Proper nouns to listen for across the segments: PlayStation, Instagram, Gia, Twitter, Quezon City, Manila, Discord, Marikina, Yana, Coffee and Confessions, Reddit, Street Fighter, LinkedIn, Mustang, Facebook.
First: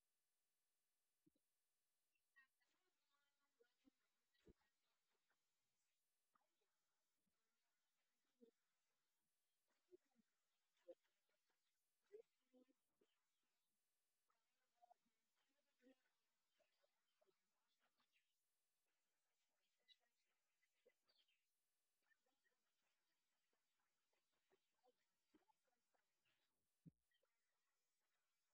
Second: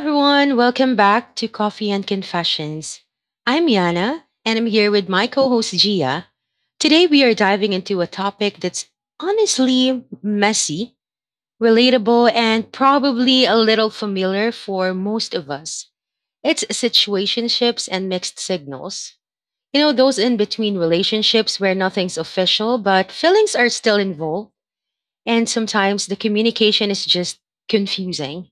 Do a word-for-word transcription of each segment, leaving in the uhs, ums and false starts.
everyone, welcome back to Coffee and Confessions. I'm Yana and I'm here with my co host Gia. Today we are diving into a topic that's honestly messy, relatable, and probably a little familiar for most of us. It's situationships and mixed signals. You know, those in between relationships where nothing's official, but feelings are still involved, and sometimes the communication is just confusing.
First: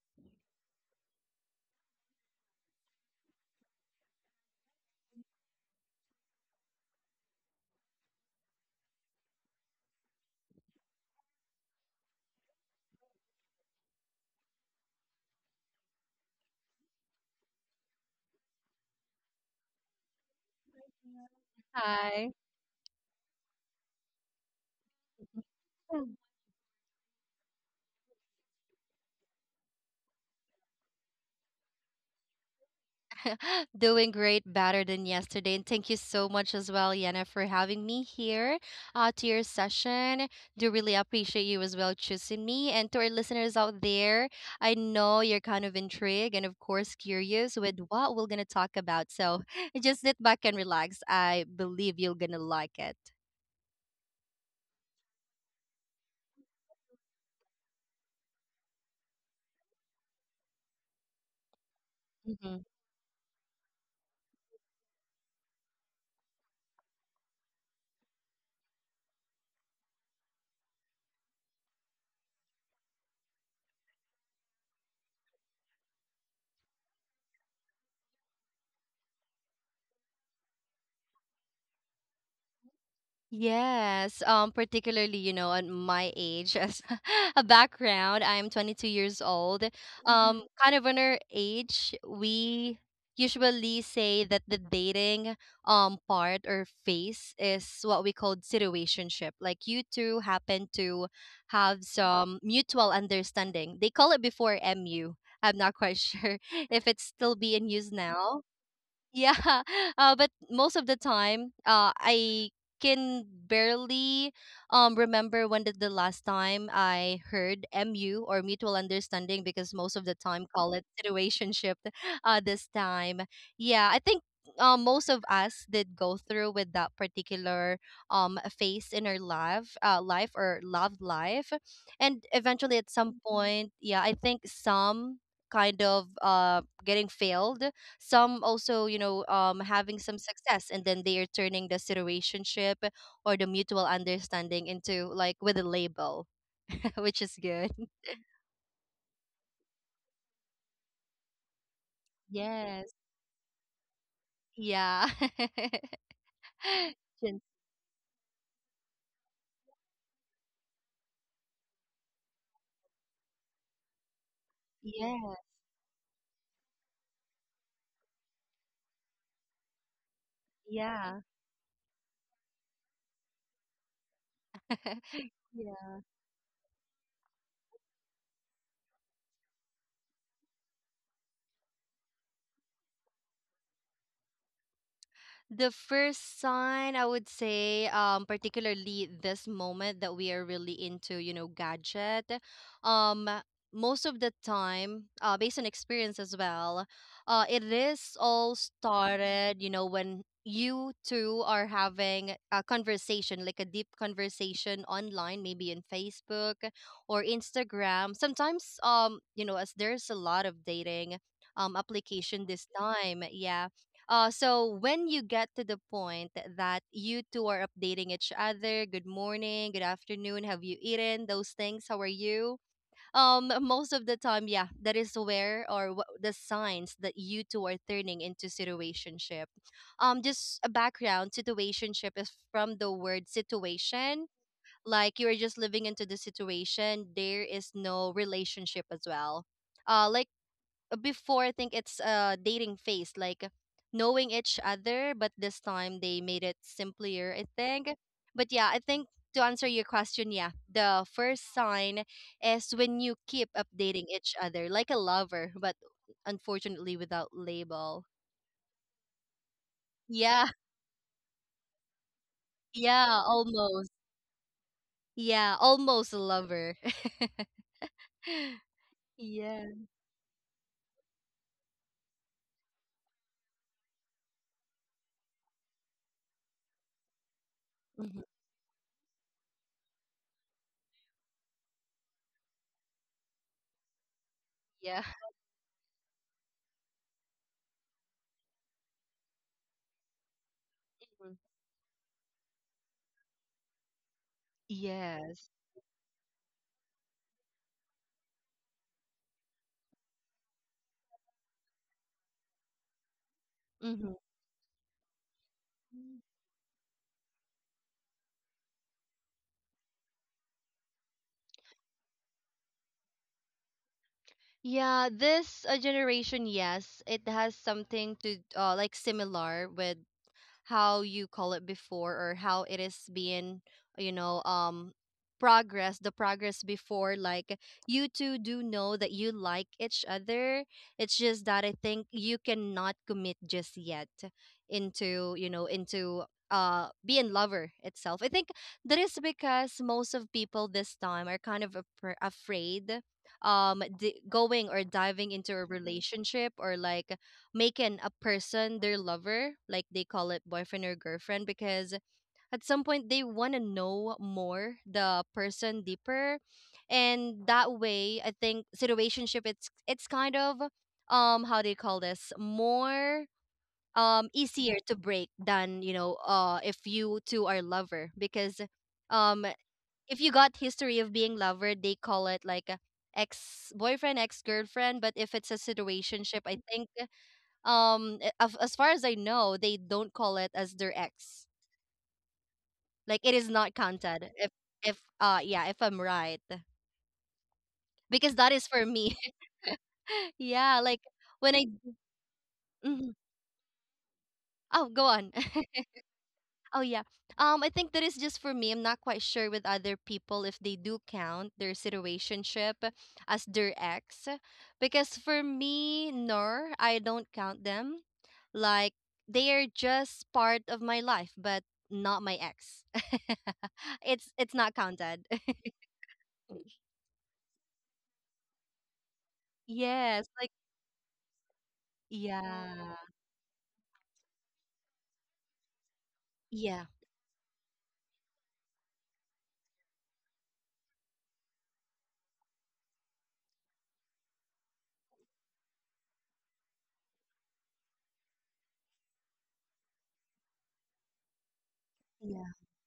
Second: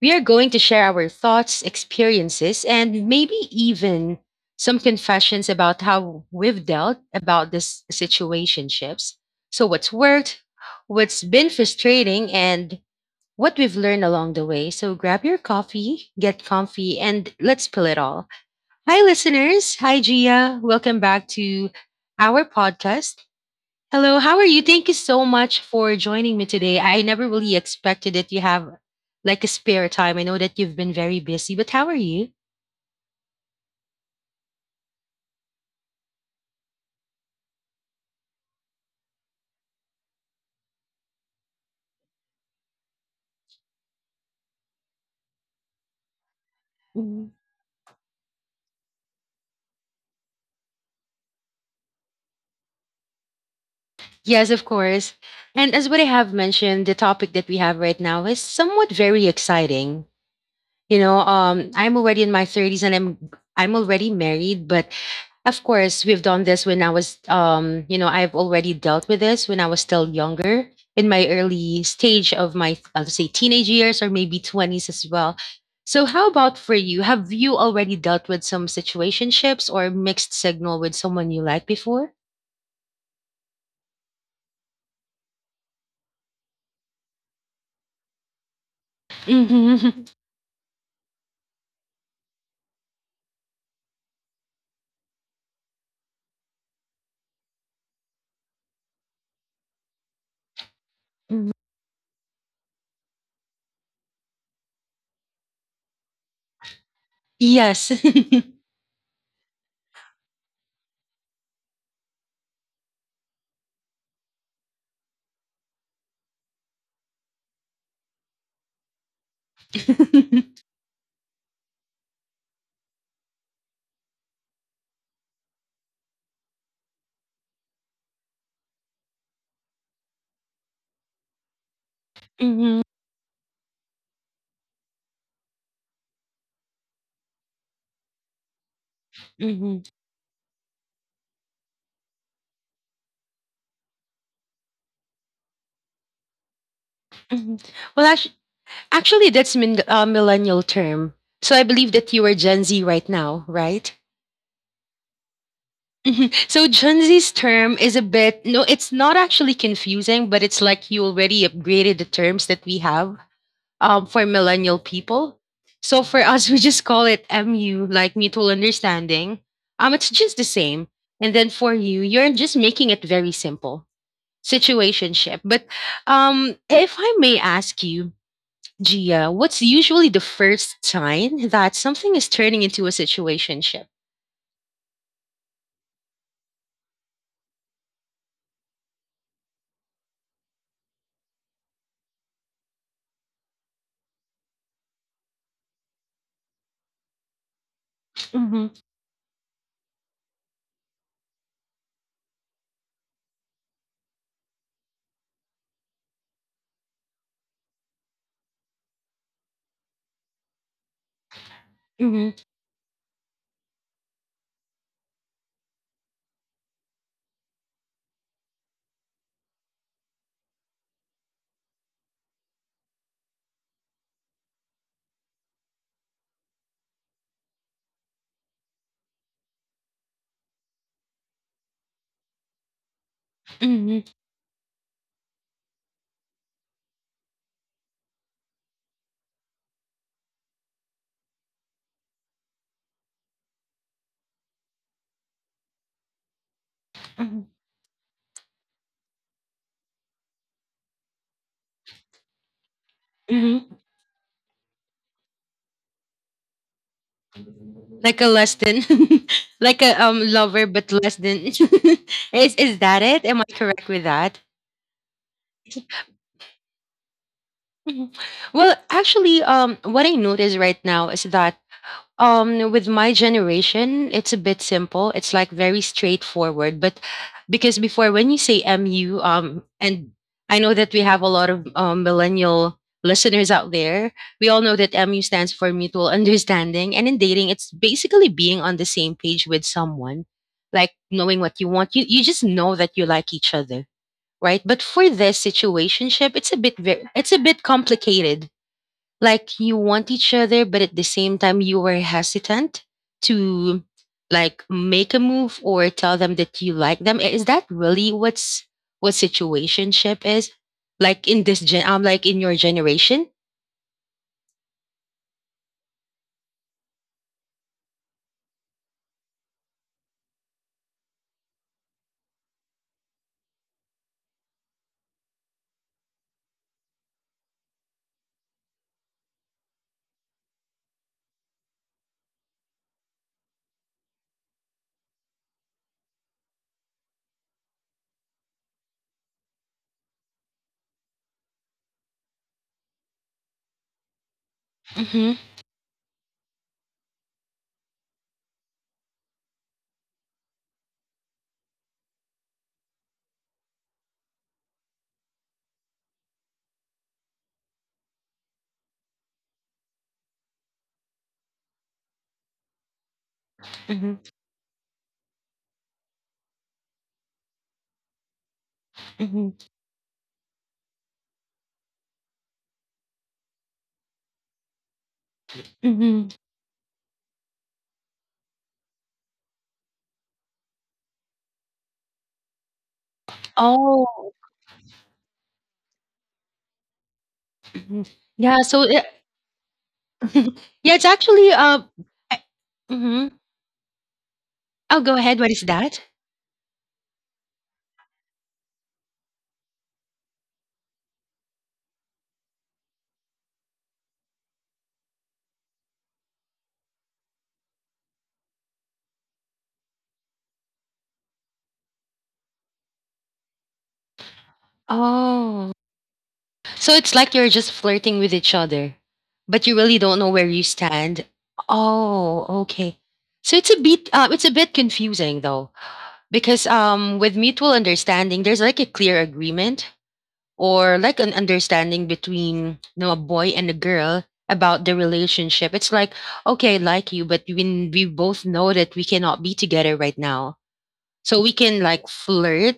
We are going to share our thoughts, experiences, and maybe even some confessions about how we've dealt about this situationships. So what's worked, what's been frustrating, and what we've learned along the way. So grab your coffee, get comfy, and let's spill it all. Hi listeners. Hi Gia. Welcome back to Hi. our podcast. Hello, how are you? Thank you so much for joining me today. I never really expected that you have like a spare time. I know that you've been very busy, but how are you? Doing great, better than yesterday. And thank you so much as well, Yana, for having me here uh, to your session. Do really appreciate you as well choosing me. And to our listeners out there, I know you're kind of intrigued and, of course, Mhm. curious with what we're going to talk about. So just sit back and relax. I believe you're going to like it. Yes, of course. And as what I have mentioned, the topic that we have right now is somewhat very exciting. You know, um, I'm already in my thirties and I'm I'm already married, but of course, we've done this when I was um, you know, I've already dealt with this when I was still younger in my early stage of my I'll say teenage years or maybe twenties as well. So how about for you? Have you already dealt with some situationships or mixed signal with someone you liked before? Yes, um, particularly, you know, at my age, as a background, I am twenty-two years old. Mhm. Mm-hmm. Um, kind of on our age, we usually say that the dating um part or phase is what we call situationship. Like you two happen to Mhm. have some mutual understanding. They call it before M U. I'm not quite sure if it's still being used Yes. now. Yeah, uh, but most of the time, uh, I can barely um remember when did the last time I heard M U or mutual understanding because most of the time call it situationship uh this time. Yeah, I think uh, most of us did go through with that particular um phase in our life uh life or loved life, and eventually hmm at some point, yeah, I think some kind of uh getting failed, some also, you know, um hmm having some success, and then they are turning the situationship or the mutual understanding into like with a label, which is hmm good. Well, actually, Actually, that's min- uh, millennial term. So I believe that you are Gen Z Yes. right now, right? Yeah. Mhm. So Gen Z's Gen- term is a bit no, it's not actually confusing, but it's like you already upgraded the terms that we have um, for millennial yeah. people. So for us, we just call it M U, like mutual understanding. Um, it's just the same. yeah And then for you, you're just making it very simple, situationship. But um, if I may ask you, Gia, what's usually the first sign that something is turning into a situationship? The first sign I would say, um, particularly this moment that we are really into, you know, gadget, um, most of the time, uh, based on experience as well, uh, it is all Mm-hmm, started, you know, when you two are having a conversation, like a deep conversation online, maybe in Facebook or Instagram. Sometimes, um, you know, as there's a lot of dating, um, application mm-hmm, this time, yeah, uh, so when you get to the point that you two are updating each other, good morning, good afternoon, have you eaten, those things? How are you? Um, most of the time, yeah, that is where or wh- the signs that you two are turning into situationship. Um, just a background: situationship is from the word mm-hmm, situation. Like you are just living into the situation. There is no relationship as well. Uh, like before I think it's a dating phase, like knowing each other, but this time they made it simpler, I mm-hmm, think. But yeah, I think to answer your question, yeah, the first sign is when you keep hmm. updating each other like a lover, but unfortunately without label. Like a less than, like a um Yeah, lover, but less than. is is that yeah, it? Am I almost. correct with that? Yeah, almost a lover. Mhm. Well, actually, Yeah. um, what I notice right now is that Um, with my generation, it's a bit simple. It's like very straightforward. But because before, Mhm. when you say M U, um, and I know that we have a lot of um, millennial listeners out there, we all know that Yeah. M U stands for mutual understanding. And in dating, it's basically being on the same page with someone, like Mhm. knowing what you want. You you just know that you like each other, right? But for this Yes. situationship, it's a bit very, it's a bit complicated like you want each other, but at the same time you were hesitant to Hmm. like make a move or tell them that you like them. Is that really what's what situationship is? Like in this gen um like in your generation? Yeah, this uh, generation, yes, it has something to uh, like similar with how you call it before or how it is being, you know, um progress the progress before. Like you two do know that you like each other, it's just that I think you cannot commit just yet into, you know, into uh being lover itself, I think. That is because most of people this time are kind of afra- afraid, um di- going or diving Mm-hmm. into a relationship, or like making a person their lover, like they call it boyfriend or girlfriend, because at some point they want to know more the person deeper, and that way I think situationship it's it's kind of, um how do you call this, more Mm-hmm. um easier to break than, you know, uh if you two are lover, because um Mm-hmm. if you got history of being lover they call it like a ex boyfriend, ex girlfriend, but if it's a Mm-hmm. situationship I think, um a- af- as far as I know, they don't call it as their ex. Like it is not counted Oh. if if uh yeah, if I'm right, Mhm. because that Yeah, is for so it, me. yeah, Yeah, like it's when actually I uh Mhm. mm-hmm. Oh, go Oh, go on. ahead. What is that? Oh yeah. Um, I think that is just for me. I'm not quite sure with other people if they do count their situationship as their ex, because for me, no, I don't count them. Like they are just part of my life, but not my ex. it's it's not counted. Oh. So it's like you're just flirting with each other, but you really don't Yes, know like where you stand. Oh, yeah, okay. So it's a bit uh, it's a bit confusing though because yeah, um with mutual understanding there's like a clear agreement or like an understanding between you know, a boy and a girl about the relationship. It's like okay, I like you, but we we both know that we cannot be together right now so we can like yeah. flirt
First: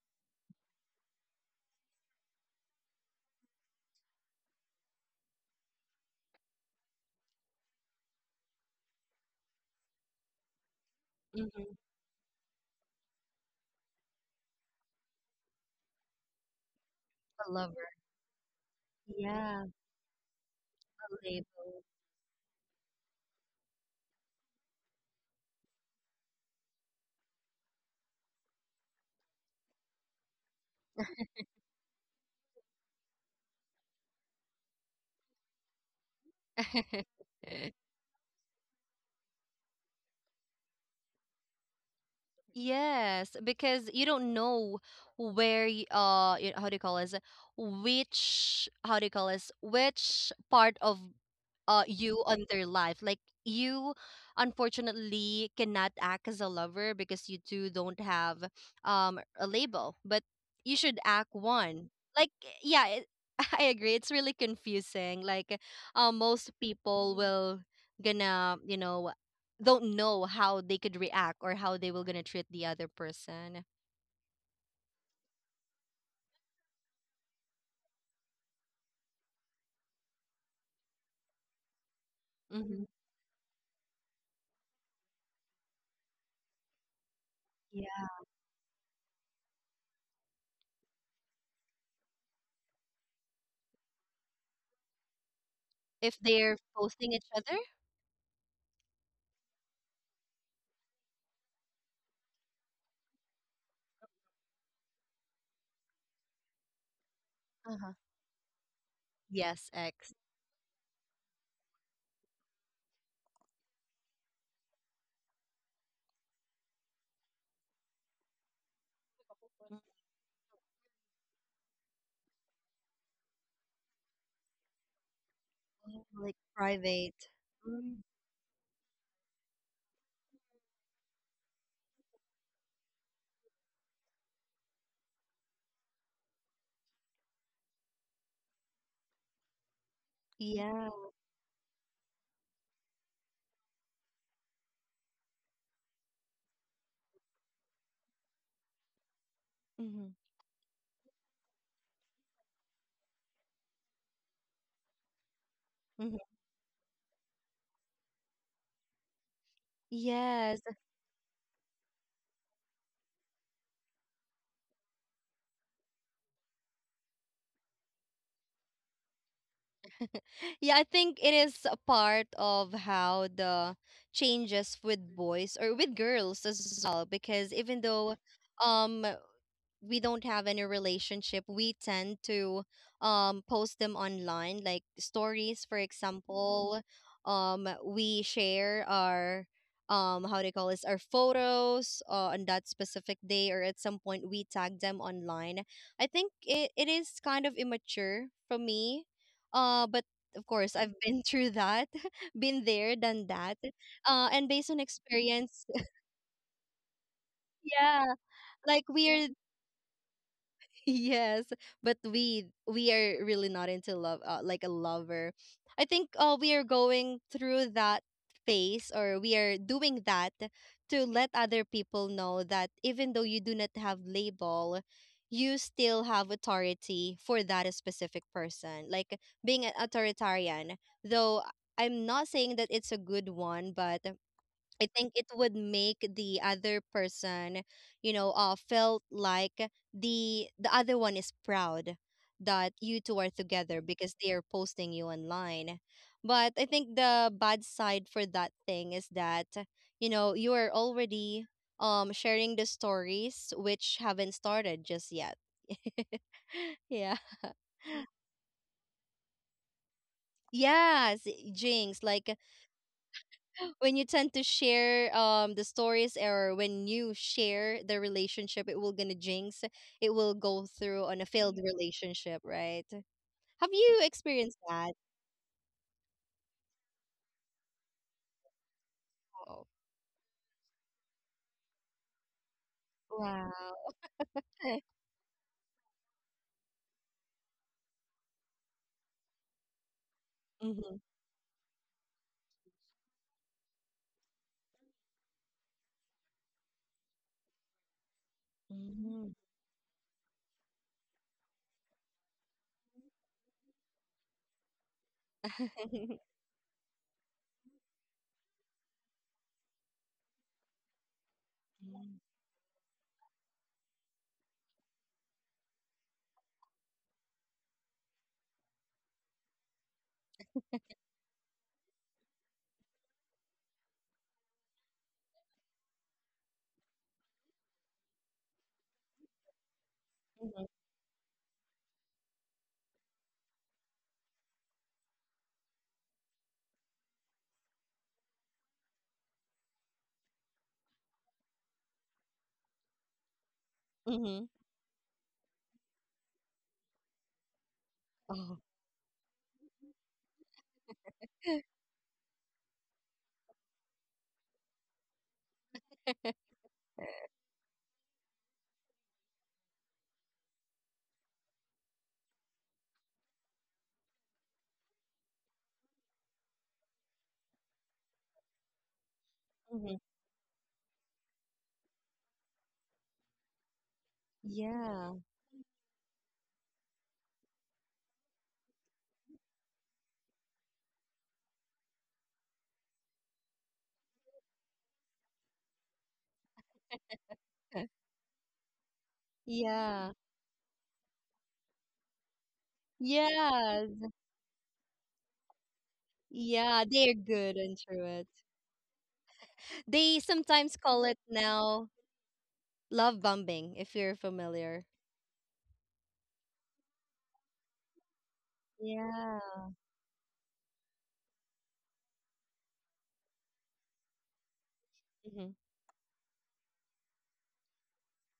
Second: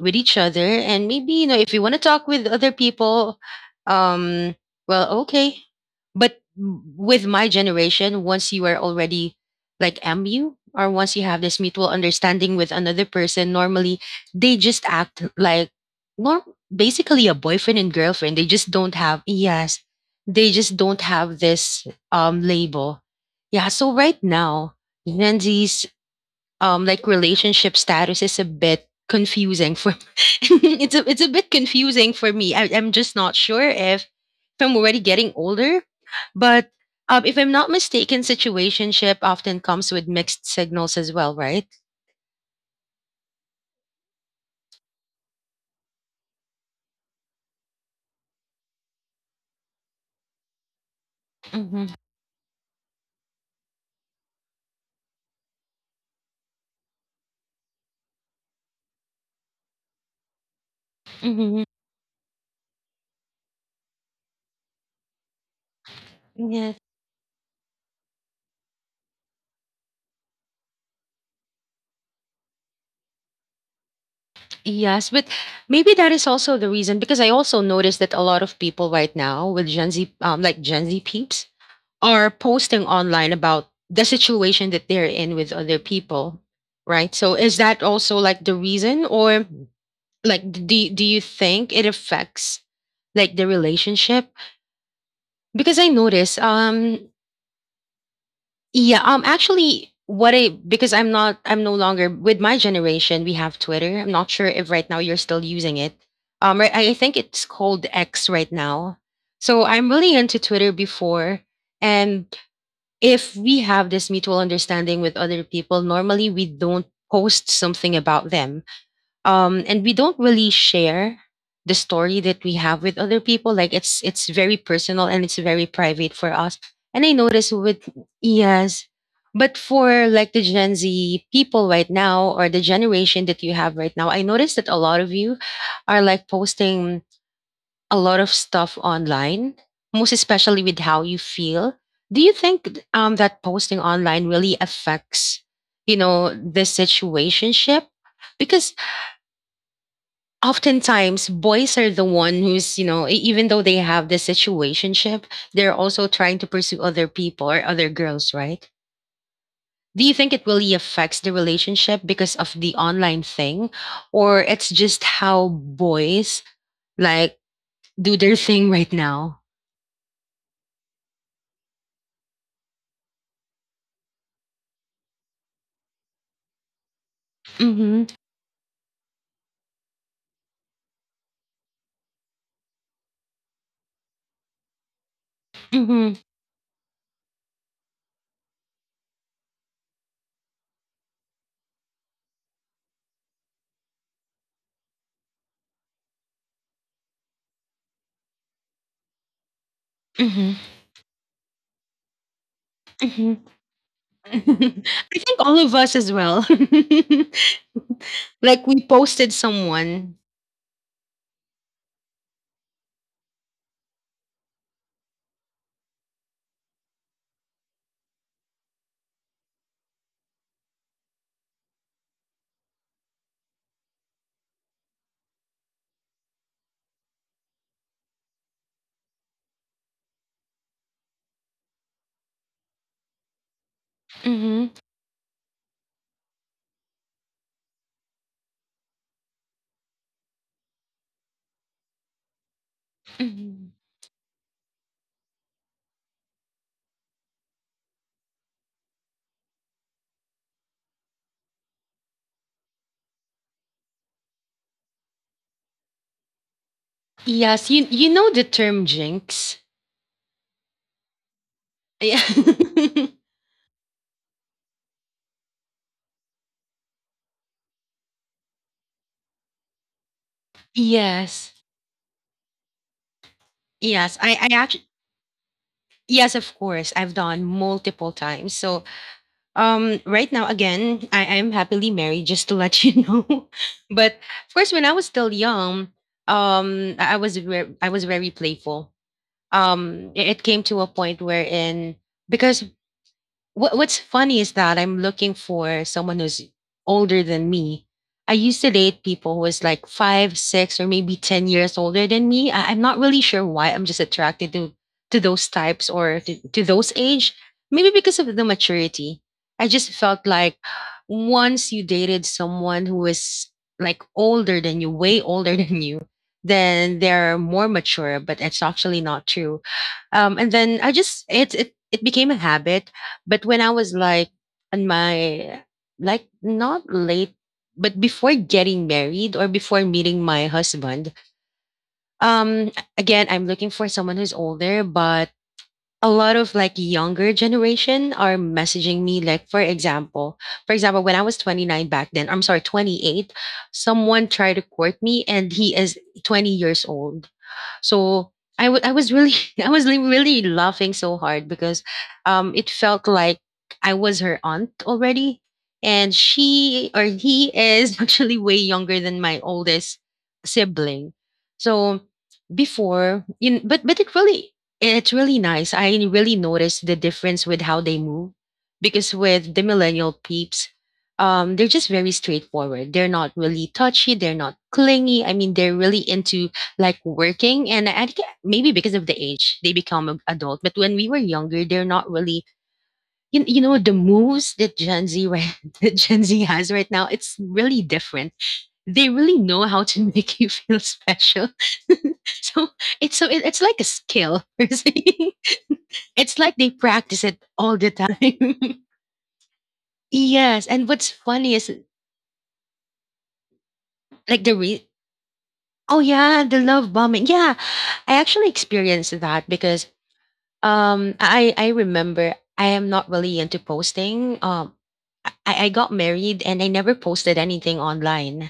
with each other and maybe you know if you want to talk with other people um well okay but m- with my generation once you are already like mu or once you have this Hmm. mutual understanding with another person normally they just act like norm basically a A boyfriend lover. and girlfriend they just don't have Yeah, a yes they just don't have label. this um label. Yeah, so right now gen Z um like relationship status is a bit confusing for it's a it's a bit confusing for me. I, I'm just not sure if if I'm already getting older, but um, if I'm not mistaken, situationship often comes with mixed signals as well, right? Yes, because you don't know where y- uh y- how do you call this which how do you call this, which part of uh Mm-hmm. you on their life. Like you unfortunately cannot act as a lover because you two don't have um a label, but you should act Mm-hmm. one. Like yeah, it, I agree, it's really confusing. Like uh, most Yes. people will gonna, you know, don't know how they could react or how they will gonna treat the other person. Yes, but maybe that is also the reason because I also noticed that a lot of people right now with Gen Z, um, like Gen Z peeps, are Hmm. posting online about the situation that they're in with other people right so is that Yeah, also like the reason or like do, do you think it affects like the relationship because I if notice they're um posting each other. yeah um actually what I because I'm not I'm no longer with my generation we have Twitter I'm not sure if right now you're still using it. um right, i I think it's called Uh-huh. X right now Yes, so I'm ex. really into Twitter before and if we have this mutual understanding with other people, normally we don't post something about them. Um, and we don't really share the story that we have with other people. Like it's it's very personal and it's very Mhm. private Like for us. And I private. notice with yes, but for like the Gen Z people right now or the generation that you have right now, I notice that a lot of you are like posting a lot of stuff online, most especially with Yeah. how you feel. Do you think um, that posting online really affects, you know, the situationship? Because Hmm. oftentimes boys are the one who's, you know, e- even though they have the situationship, they're also Hmm. trying to pursue other people or other girls, right? Do you think it Yes. really affects the relationship because of the online thing? Or it's just how boys like do their thing right now? Yeah, I think it is a part of how the changes with boys or with girls as well, because even Mm-hmm. though, um we don't have any relationship, we tend to um post them online, like stories, for Mm-hmm. example. Um, we share our, um how do you call this, our photos uh, on that specific day, or at some point we tag them online. I think it, it is kind of immature for me, uh but of Hmm. course I've been through that. Been there, done Hmm. that, uh I and based on think all experience. of us as well. Yeah, like we like posted we're someone. yes, but we we are really not into love, uh, like a lover. I think uh, we are going through that phase, or we are doing that to let other people know that even though you do not have label, you still have authority for that specific person. Like being an authoritarian, though I'm not saying that it's a good one, but Hmm. I think it would make the other person, you know, uh, felt like the the other one is proud that you two are Hmm. together because they are posting you online. But I think the bad side for that thing is that, you know, you are already um sharing the stories which haven't started just yet. Yeah. Yes, you you know the term jinx. Yes, jinx. Yeah. Like when you tend to share um the stories, or when you share the relationship, it will gonna jinx, it will go through on a yes. failed relationship, right? Have you Yes. I I experienced actually that? yes, of course. I've done multiple times. So Oh, um right now again, I am happily married, just to let you know. wow. but of course, when I was still young, um I I was very I was very playful um i- it came to a Mm-hmm. point wherein because what what's funny is that I'm looking for someone who's older than me. I used to date people Mm, who was like five, six, or maybe ten years older than me. I, I'm not really sure why. I'm just attracted to to those types or mm. to, to those age. Maybe because of the maturity. I just felt like once you dated someone who is like older than you, way older than you, then they're more mature, but it's actually not true. Um, and then I just it it it became a habit. But when I was like on my like not late, but before getting married or before meeting my Mm-hmm. husband, um, again I'm looking for someone who's older, but a lot of like younger generation are messaging me like for example for example when I was twenty-nine back then I'm sorry twenty-eight, someone Mm-hmm. tried to court me and he is twenty years old. So Oh, I wa- I was really I was li- really laughing so hard because um it felt like I was her aunt already and she or he is actually way younger than my oldest sibling. So before you kn- but but it really it's really nice. I really noticed the difference with how they move because with the mm-hmm. millennial peeps um, they're just very straightforward. They're not really touchy. They're not Yeah. clingy. I mean, they're really into like working and I think maybe because of the age they become a- adult but when we were younger they're not really you, you know the moves that Gen Z right- that Gen Z has right now it's really different. They really know how to Yeah. make you feel special. so it's so it, it's like a Yes. skill. It's like they Yeah, they're practice it good all the into it. time. They Yes, sometimes and what's call it funny is now, love bombing, if you're like the re- familiar. oh yeah the love bombing yeah I actually experienced that Yeah. because Um, I I remember I am not really into posting. Um, mm-hmm. I I got married and I never posted anything online.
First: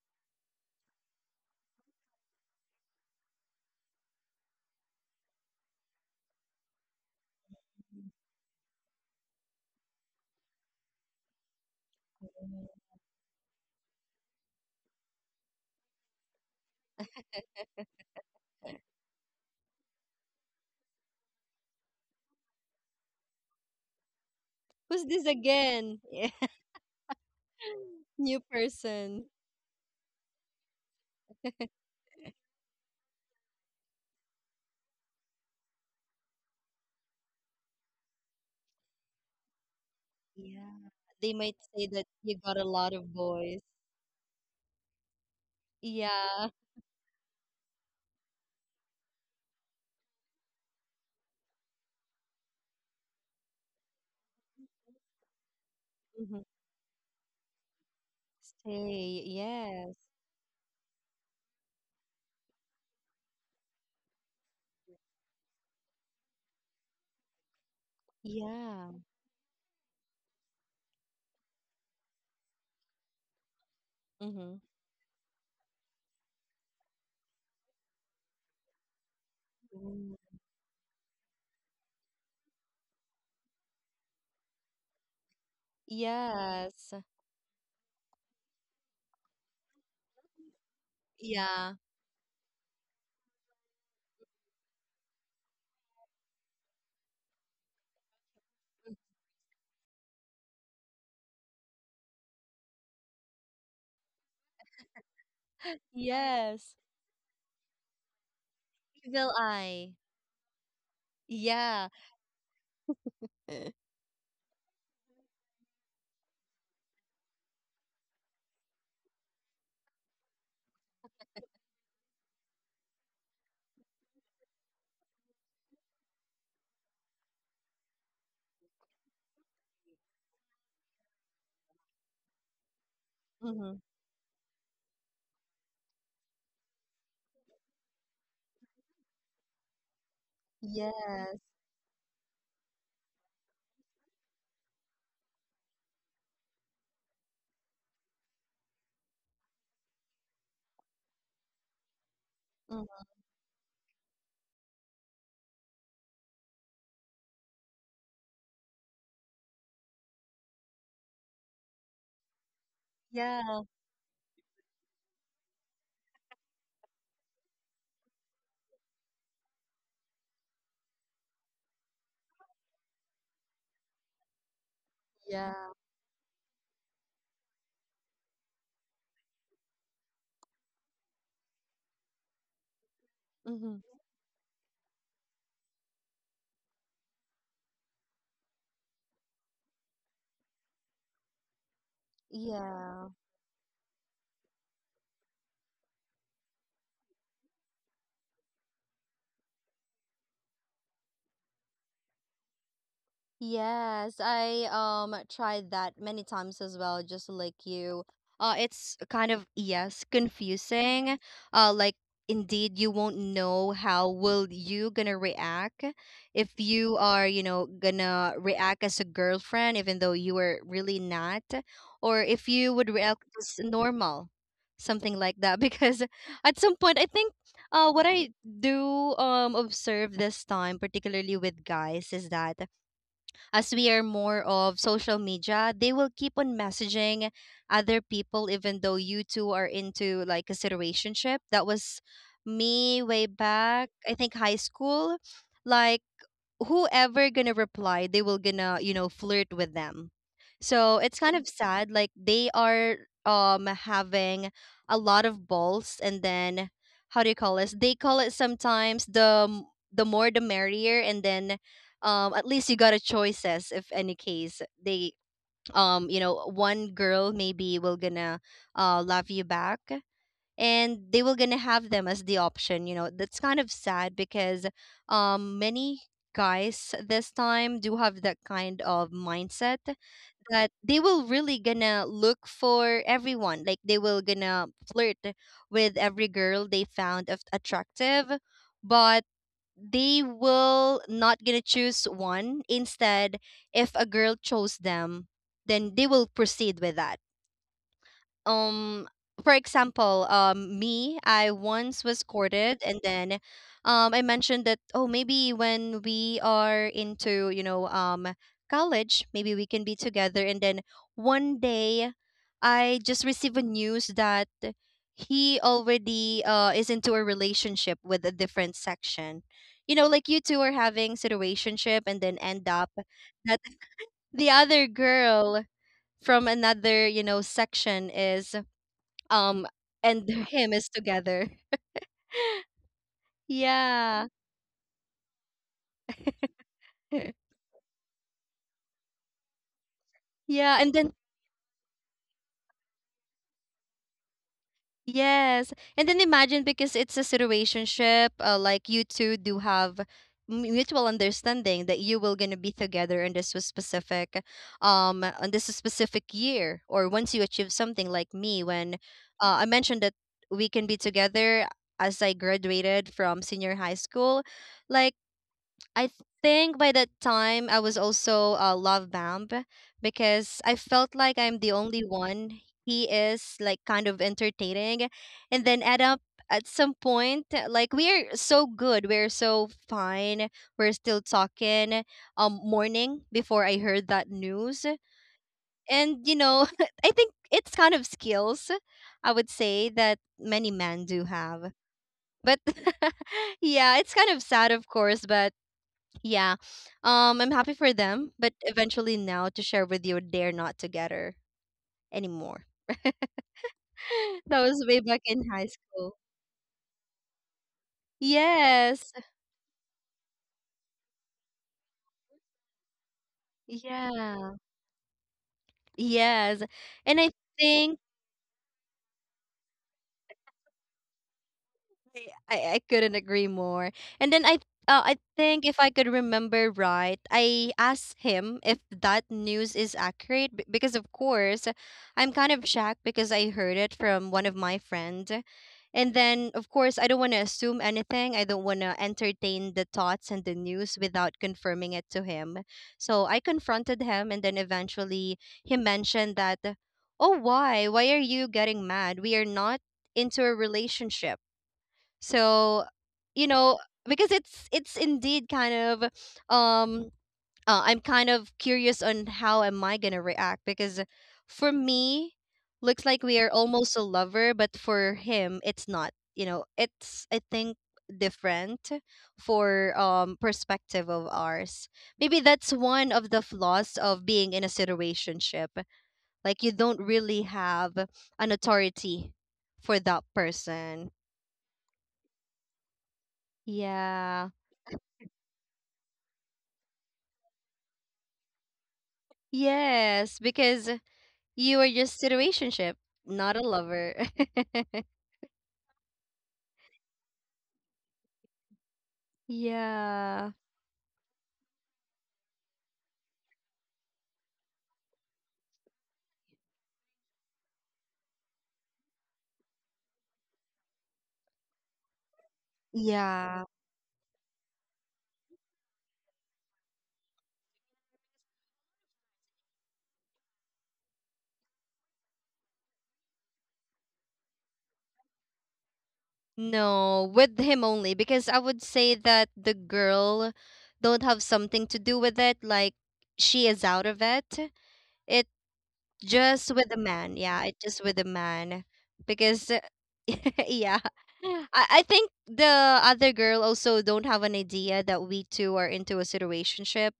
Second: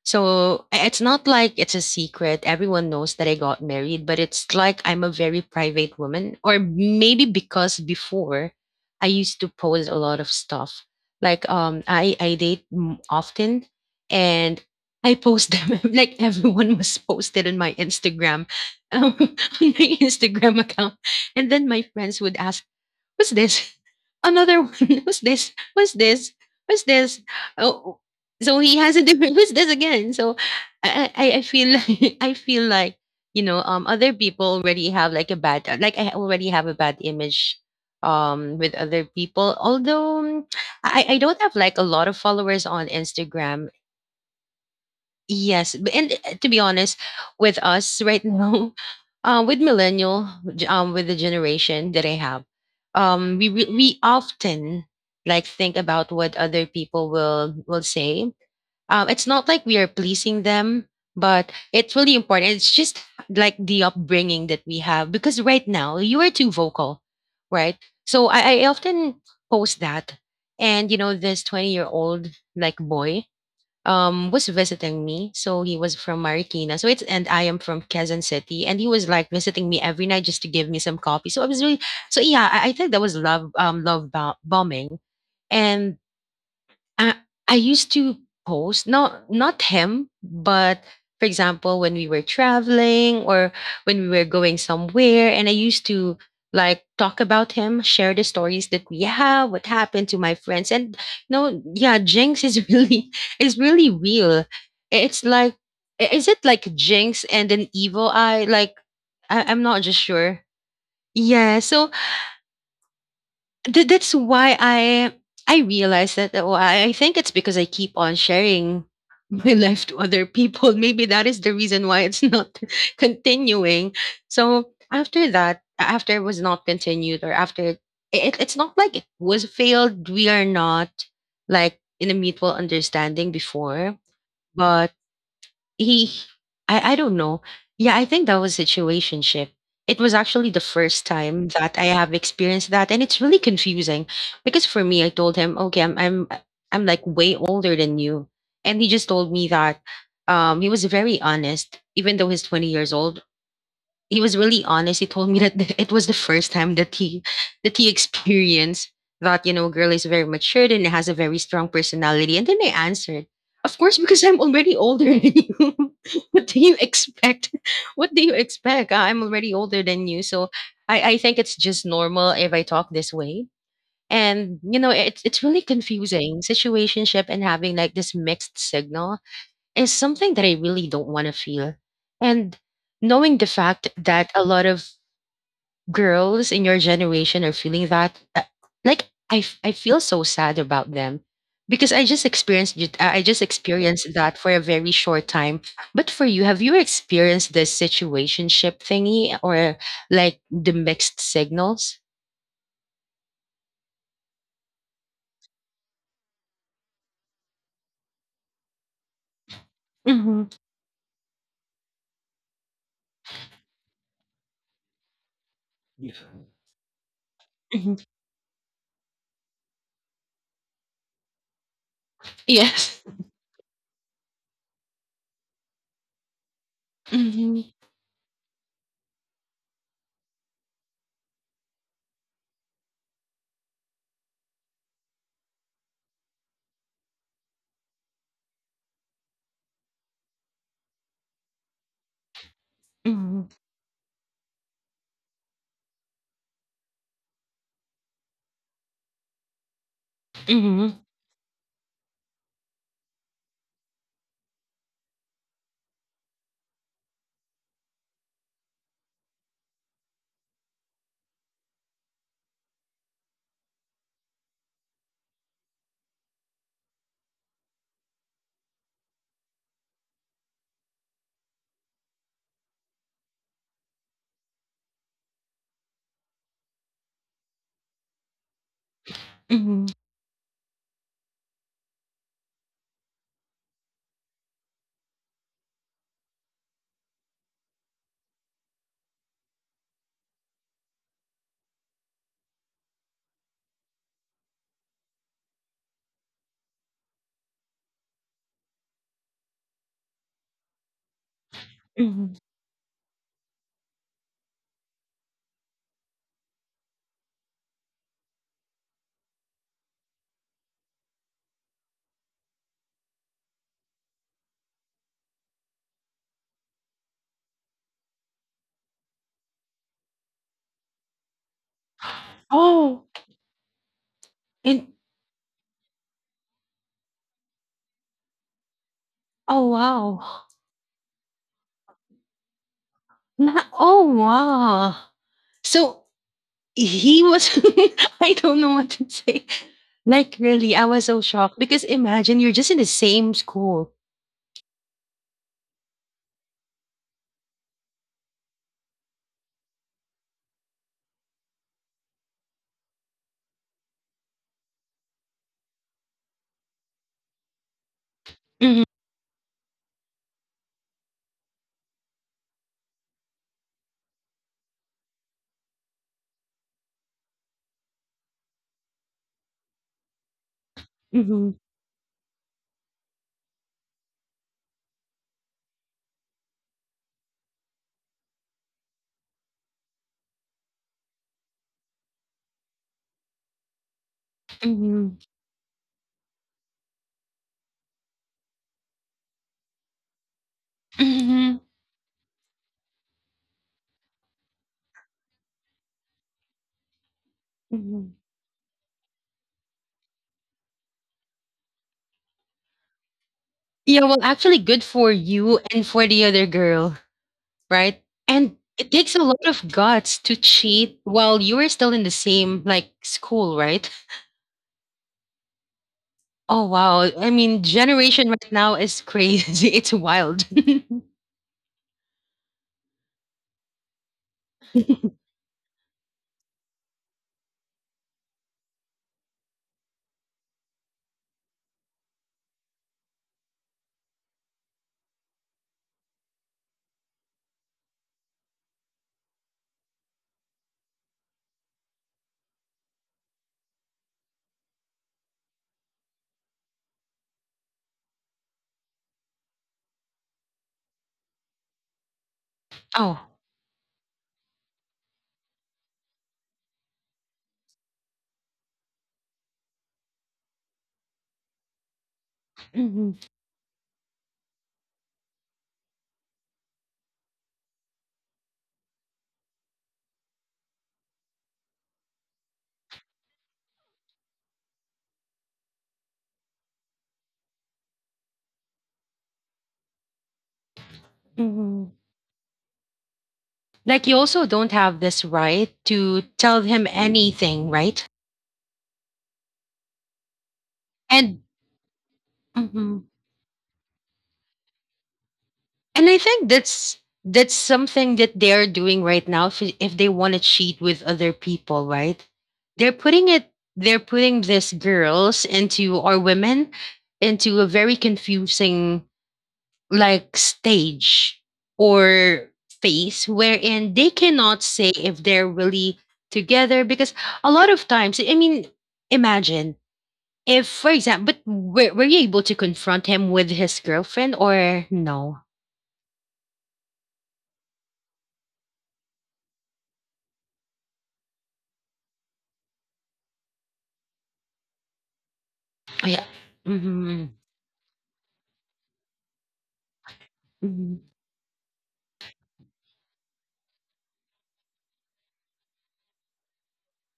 So i- it's not like it's a secret. Everyone knows that I got married, but it's like I'm a very private woman. Or maybe because before I used to post a lot of stuff. Like um I I date m- often and I post them like everyone was posted on my Instagram, um, on my Instagram account, and then my friends would ask What's this? Another one. Who's What's this this? What's again? Yeah. this? What's this? Oh, New so he has a person. different. Who's this again? So I, I, I feel like, I feel like you know um other people already have like a bad like I already have a bad image um with other people. Although, um, Yeah. I I They don't might have like a say that lot of you got a followers on lot of boys. Instagram. Yes, b- and uh, Yeah. to be honest, with us right now, uh, with millennial, g- um, with the generation that I have, um, we re- we often like think about what Hmm. other people will will say. Um, Stay. It's not like we are Yes. pleasing them, but it's really important. It's just like the upbringing that we have because right now you are too vocal, right? So I, I Yeah. often post that, and you know, this twenty year old like boy um was Hmm. visiting me. So he was from Marikina. So it's and I am from Quezon City. And he was like visiting me every night just to give me some coffee. So I was really so Yeah, I, I think that was love um love bo- bombing. And Yes. uh, I used to post not not him, but, for Yeah. example, when we were traveling or when we were going somewhere, and I used to like talk about him, share the stories that we have, what happened to my friends. And no, yeah, jinx is really is really real. It's like, i- is it like Yes. jinx and an evil eye? Like, Evil I, I'm not eye. just sure. Yeah, so Yeah. Th- that's why I I realized that, oh, I I think it's because I keep on sharing my life to other people. Maybe that is the reason why it's not continuing. So after that, after it was not continued, or after it, it it's not like it was failed. We are not like in a mutual understanding Mm-hmm. before, but he I, I don't know. Yeah, I think that was situationship. It was actually the first Yes. time that I have experienced that, and it's really confusing because for me I told him, "Okay, I'm I'm I'm like way older than you." And he just told me that um he was very honest. Even though he's twenty years Mm-hmm. old, he was really honest. He told me that th- it was the first time that he that he experienced that, you know, girl is very matured and has a very strong personality. And then I answered, Yeah. of course, because I'm already older than you. What do you expect? What do you expect? I'm already older than you, so I, I think it's just normal if I talk this way. And you know, it's it's Yeah. really confusing situationship, and having like this mixed signal is something that I really don't want to feel. And knowing the Mm-hmm. fact that a lot of girls in your generation are feeling that, uh, like, I, f- I feel so sad about them because I just experienced it- Yeah. I I just experienced that for a very short time. But for you, have you experienced this situationship thingy or like the mixed signals? Yes, I um tried that many times as well, just like you. Uh, it's kind of, yes, Hmm. confusing. Uh, like indeed you won't know how will you gonna react, Yeah. if you are, you know, Hmm. gonna react as a girlfriend even though you were really not, or if you would Yes. react as normal. Something like that. Because at some point I think, Mm-hmm. uh what I do um observe this time particularly with guys is that, as we are more of social media, they will keep on messaging other people even though you two are into like a situationship. That was me Mm-hmm. way back, I think high school. Like whoever gonna reply, they will gonna, you know, flirt with them. Mm-hmm. So it's kind of sad. Like they are um having a lot of balls, and then how do you call this? They call it sometimes the m- the more the merrier. And then um at least you got a choices if any case they um you know one girl maybe will gonna uh love you back and they were gonna have them as the option you know That's kind of sad because um many guys this time do have that kind of mindset, that they will really gonna look for everyone. Like they will gonna flirt with every girl they found of- attractive, but they will not gonna choose one instead. If a girl chose them, then they will proceed with that. um for example, um me, I Mm-hmm. once was courted. And then um I mentioned that, "Oh, maybe when we are into you know um college, maybe we can be together." And then one day I just received a news that he already uh is into a relationship with a different section. You know, like you two are having situationship and then end Oh, up that the and other girl from another, you know, section is oh, um wow. and him is together. Na, oh, Yeah. wow. So he was, I don't know what to say. Like, really, I Yeah, was and so then shocked because imagine you're just in the same school. yes. And then imagine, because it's a situationship, uh, like you two do have m- mutual understanding that you will gonna be together in this was specific um on this specific year, or once you achieve something. Like me, Mhm. when uh, I mentioned that we can be together as I graduated from senior high school. Like I think by that time I was also a love bomb, because I felt like Mhm. I'm the only one. He is like kind of entertaining, and then add up at some point, like we are so good, we're so fine, we're still talking. Um, morning before I heard that news. Mhm. And you know, I think it's kind of skills I would say that many men do Mhm. have, but yeah, it's kind of sad, of course, but yeah. Um, I'm happy for Mhm. them, but eventually now to share with you, they're not together anymore. Yeah, well, actually, That good was for way back you in high and for the school. other girl, right? And it takes a Yes. lot of guts to cheat while you are still in the same like school, right? Yeah. Oh, Yes. wow. I And I mean, think generation right now is crazy. It's wild. I, I I couldn't agree more. And then I uh, I think if I could remember right, I asked him if that news is accurate, b- because of course I'm kind of shocked, because I heard it from one of my friends. And then of course I don't want to assume anything. I don't want to entertain the thoughts and the news without confirming it to him. So I confronted him, and then eventually he mentioned that, "Oh, why? Why are you getting mad? We are not into a relationship." So, Oh. you know, because it's it's indeed kind of um uh, I'm kind of curious on how am I gonna react, because for me, looks Hmm. like we are almost a lover, but for him, it's not. You know, it's I think different for um perspective of ours. Maybe that's one of the flaws of being in a situationship. Like you don't really have an authority for that person. Hmm. Like, you Yeah. also don't have this right to tell him anything, right? Yes, because And, you were just in a relationship, hmm, not a lover. and I think that's that's something that they're doing right now, if, if they want Yeah. to cheat with other people, right? They're putting it they're putting these girls, into, or women, into a very confusing like stage or phase Yeah. wherein they cannot say if they're really together, because a lot of times, I mean, imagine if, for example, but were, were you able to confront him with his girlfriend or no? No, with him only, because I would say that the girl don't have something to do with it, like she is out of it. It Oh, yeah. just with the Mm-hmm. man. Yeah, it just with the man. Because uh, yeah. Hmm. I, I think the other girl also don't have an idea that we two are into a situationship,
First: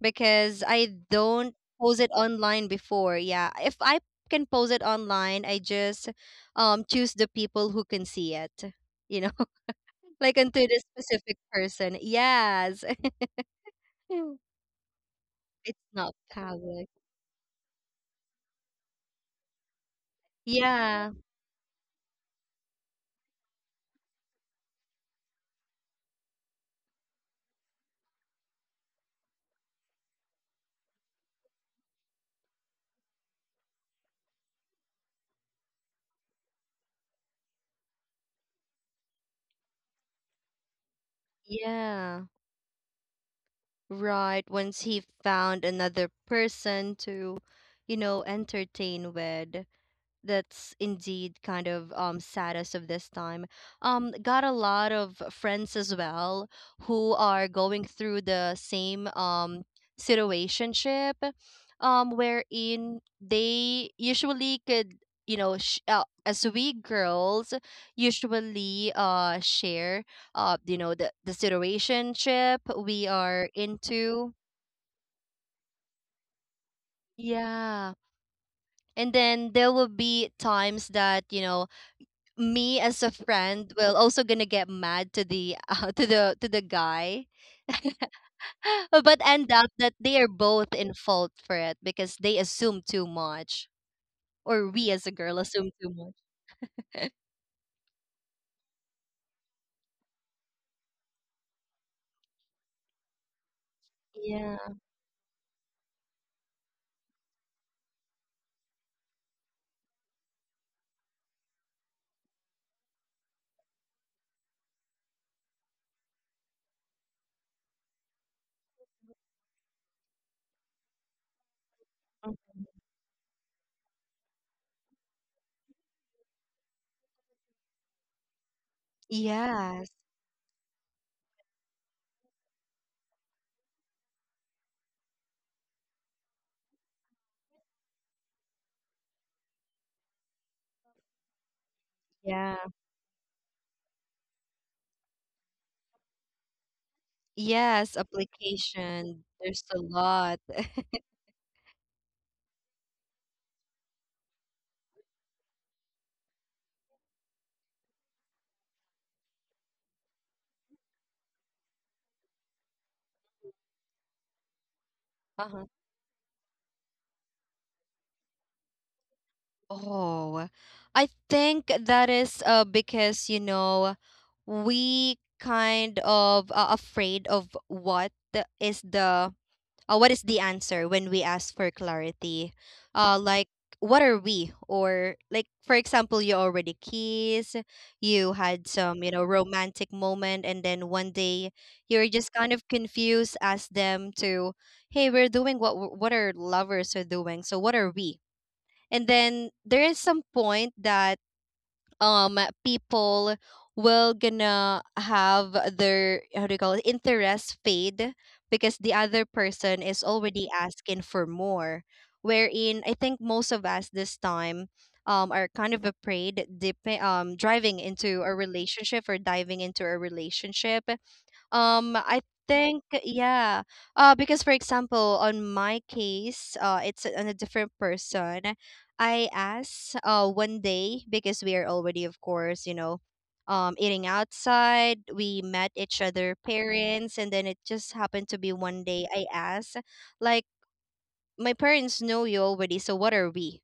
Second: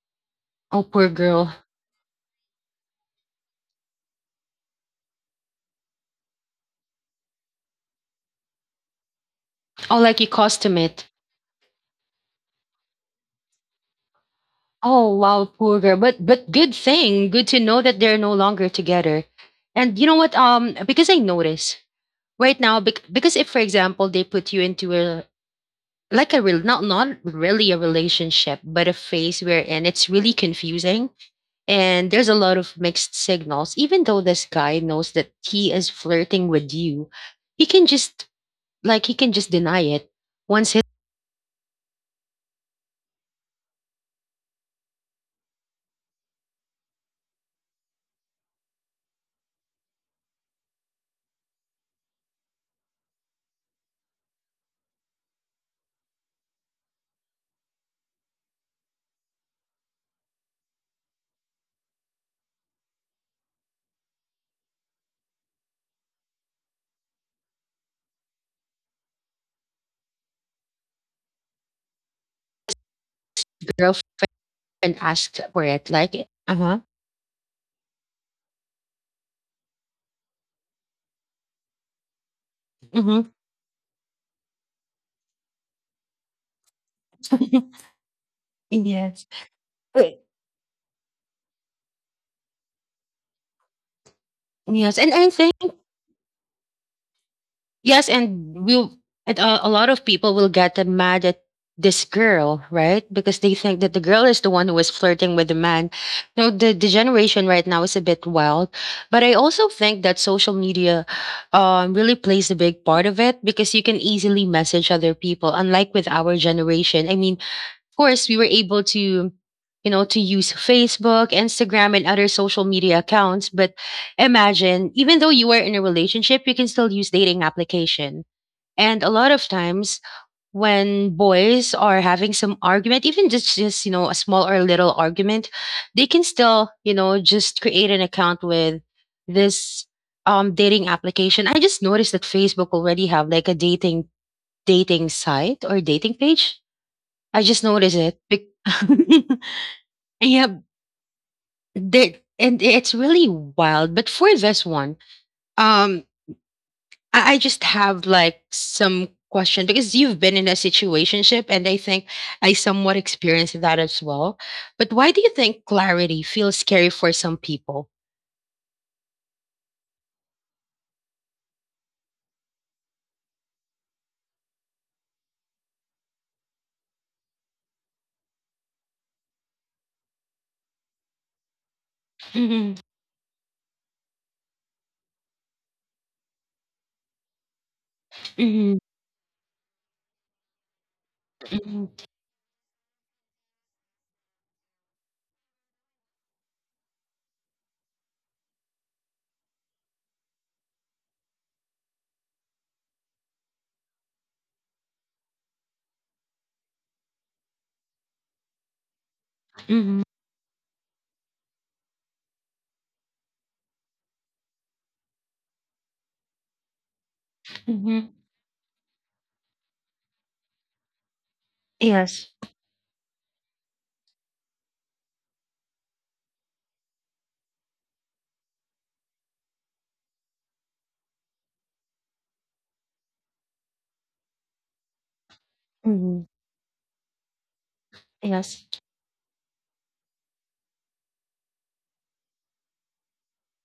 because Oh, I poor girl. don't post it online before. Yeah, if I can post it online, I just um choose the people who can see it. You know, Oh, like, you like unto cost him the it. specific person. Yes, Oh, wow, it's poor girl. But, not but good public. thing, good to know that they're no longer together. And you know what, um because Yeah, I notice right now, bec- because if for example they put you into a, like a real, not not really a relationship, but a phase we're in, it's really confusing. And there's a lot of mixed signals. Even though this guy knows that he is flirting with you, he can just like, he can just deny it once his yeah, right. Once he found another person to, you know, entertain with. That's indeed kind of um saddest of this time. Um got a lot of friends as well who are going through the same um situationship, um wherein they usually could, you know, sh- uh, as we girls usually uh share, uh you know, the the situationship we are girlfriend into. asked for it, like. Uh-huh. Yeah. And then there will be times that, you know, me as a Hmm. friend will also gonna get mad to the uh, to the to the guy. Yes. But end up that they are both in fault for it, because they assume too much, or we Yes. And as a I girl think, assume too much. Yes, and we'll and a, a lot of people will get mad at this girl, right? Because they think that the girl is the Yeah. one who is flirting with the man. No, the, the generation right now is a bit wild. But I also think that social media um, really plays a big part of it because you can easily message other people, unlike with our generation. I mean, course, we were able to, you know, to use Facebook, Instagram, and other social media accounts. But imagine, even though you are in a relationship, you can still use dating application. And a lot of Yes. times when boys are having some argument, even just, just, you know, a small or little argument, they can still, you know, just create an account with this um dating application. I just noticed that Yeah. Facebook already have like a dating dating site or dating page. I just Yes, noticed it. Bec- application there's a lot. Yeah, that, and it's really wild. But for this one, um, I, I just have like some question because you've been in a situationship, and I think I somewhat experienced that as well. But why do you Uh-huh. think clarity feels scary for some people? Oh, I think that is uh because, you know, we kind of uh, afraid of what the- is the uh, what is the answer when we ask for clarity. Hmm. Uh like, what are we? Or like, for example, you already kiss, you had Hmm. some, you know, romantic moment, and then one day Hmm. you're just kind of confused, ask them to, "Hey, we're doing what w- what our lovers are doing, so what are we?" And then there is some point that um people will gonna have their, how do you call it, interest fade, because the other person is Hmm. already asking for more. Wherein I think most of us this time um are kind of afraid dip, um driving Hmm. into a relationship or diving into a relationship. um, I Yes. think yeah. Uh, because, for example, on my case, uh, it's on a different person. I asked uh one day, because we are already, of course, you know, um, eating outside. We met each Hmm. other parents, and then it just happened to be Yes. one day. I asked, like, "My parents know you already, so what are we?"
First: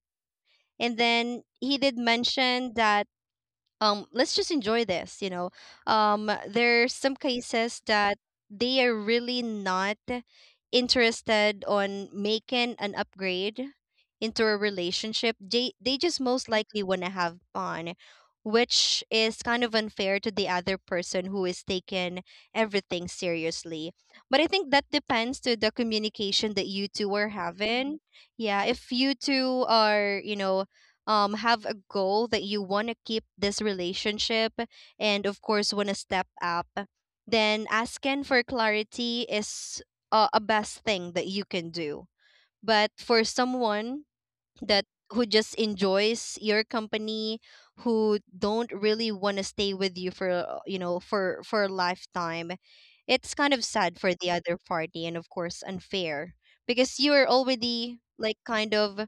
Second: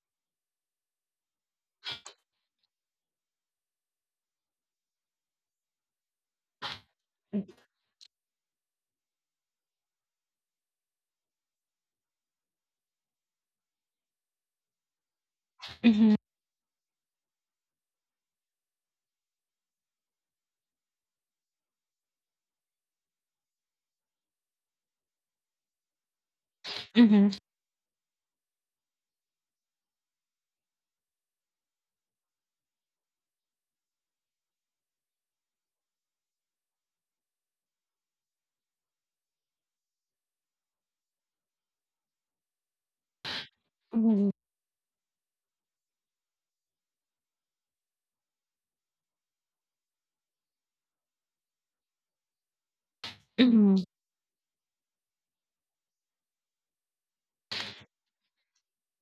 And then he did mention that, um "Let's just enjoy this, you know." Um there's some cases that they are really not interested on making an upgrade into a relationship. They they Mm-hmm. just most likely want to have fun, which is kind of unfair to the other person who is taking everything seriously. But I think that depends to the communication that you two are Mm-hmm. having. Yeah, if you two are, you know, um have a goal that you want to keep this relationship and of course want to step up, then asking for clarity is uh, a best thing that you can do. But for someone Mm-hmm. that who just enjoys your company, who don't really want to stay with you for, uh, you know, for for a lifetime, it's kind of Mm-hmm. sad for the other party and of course unfair, because you are already like kind of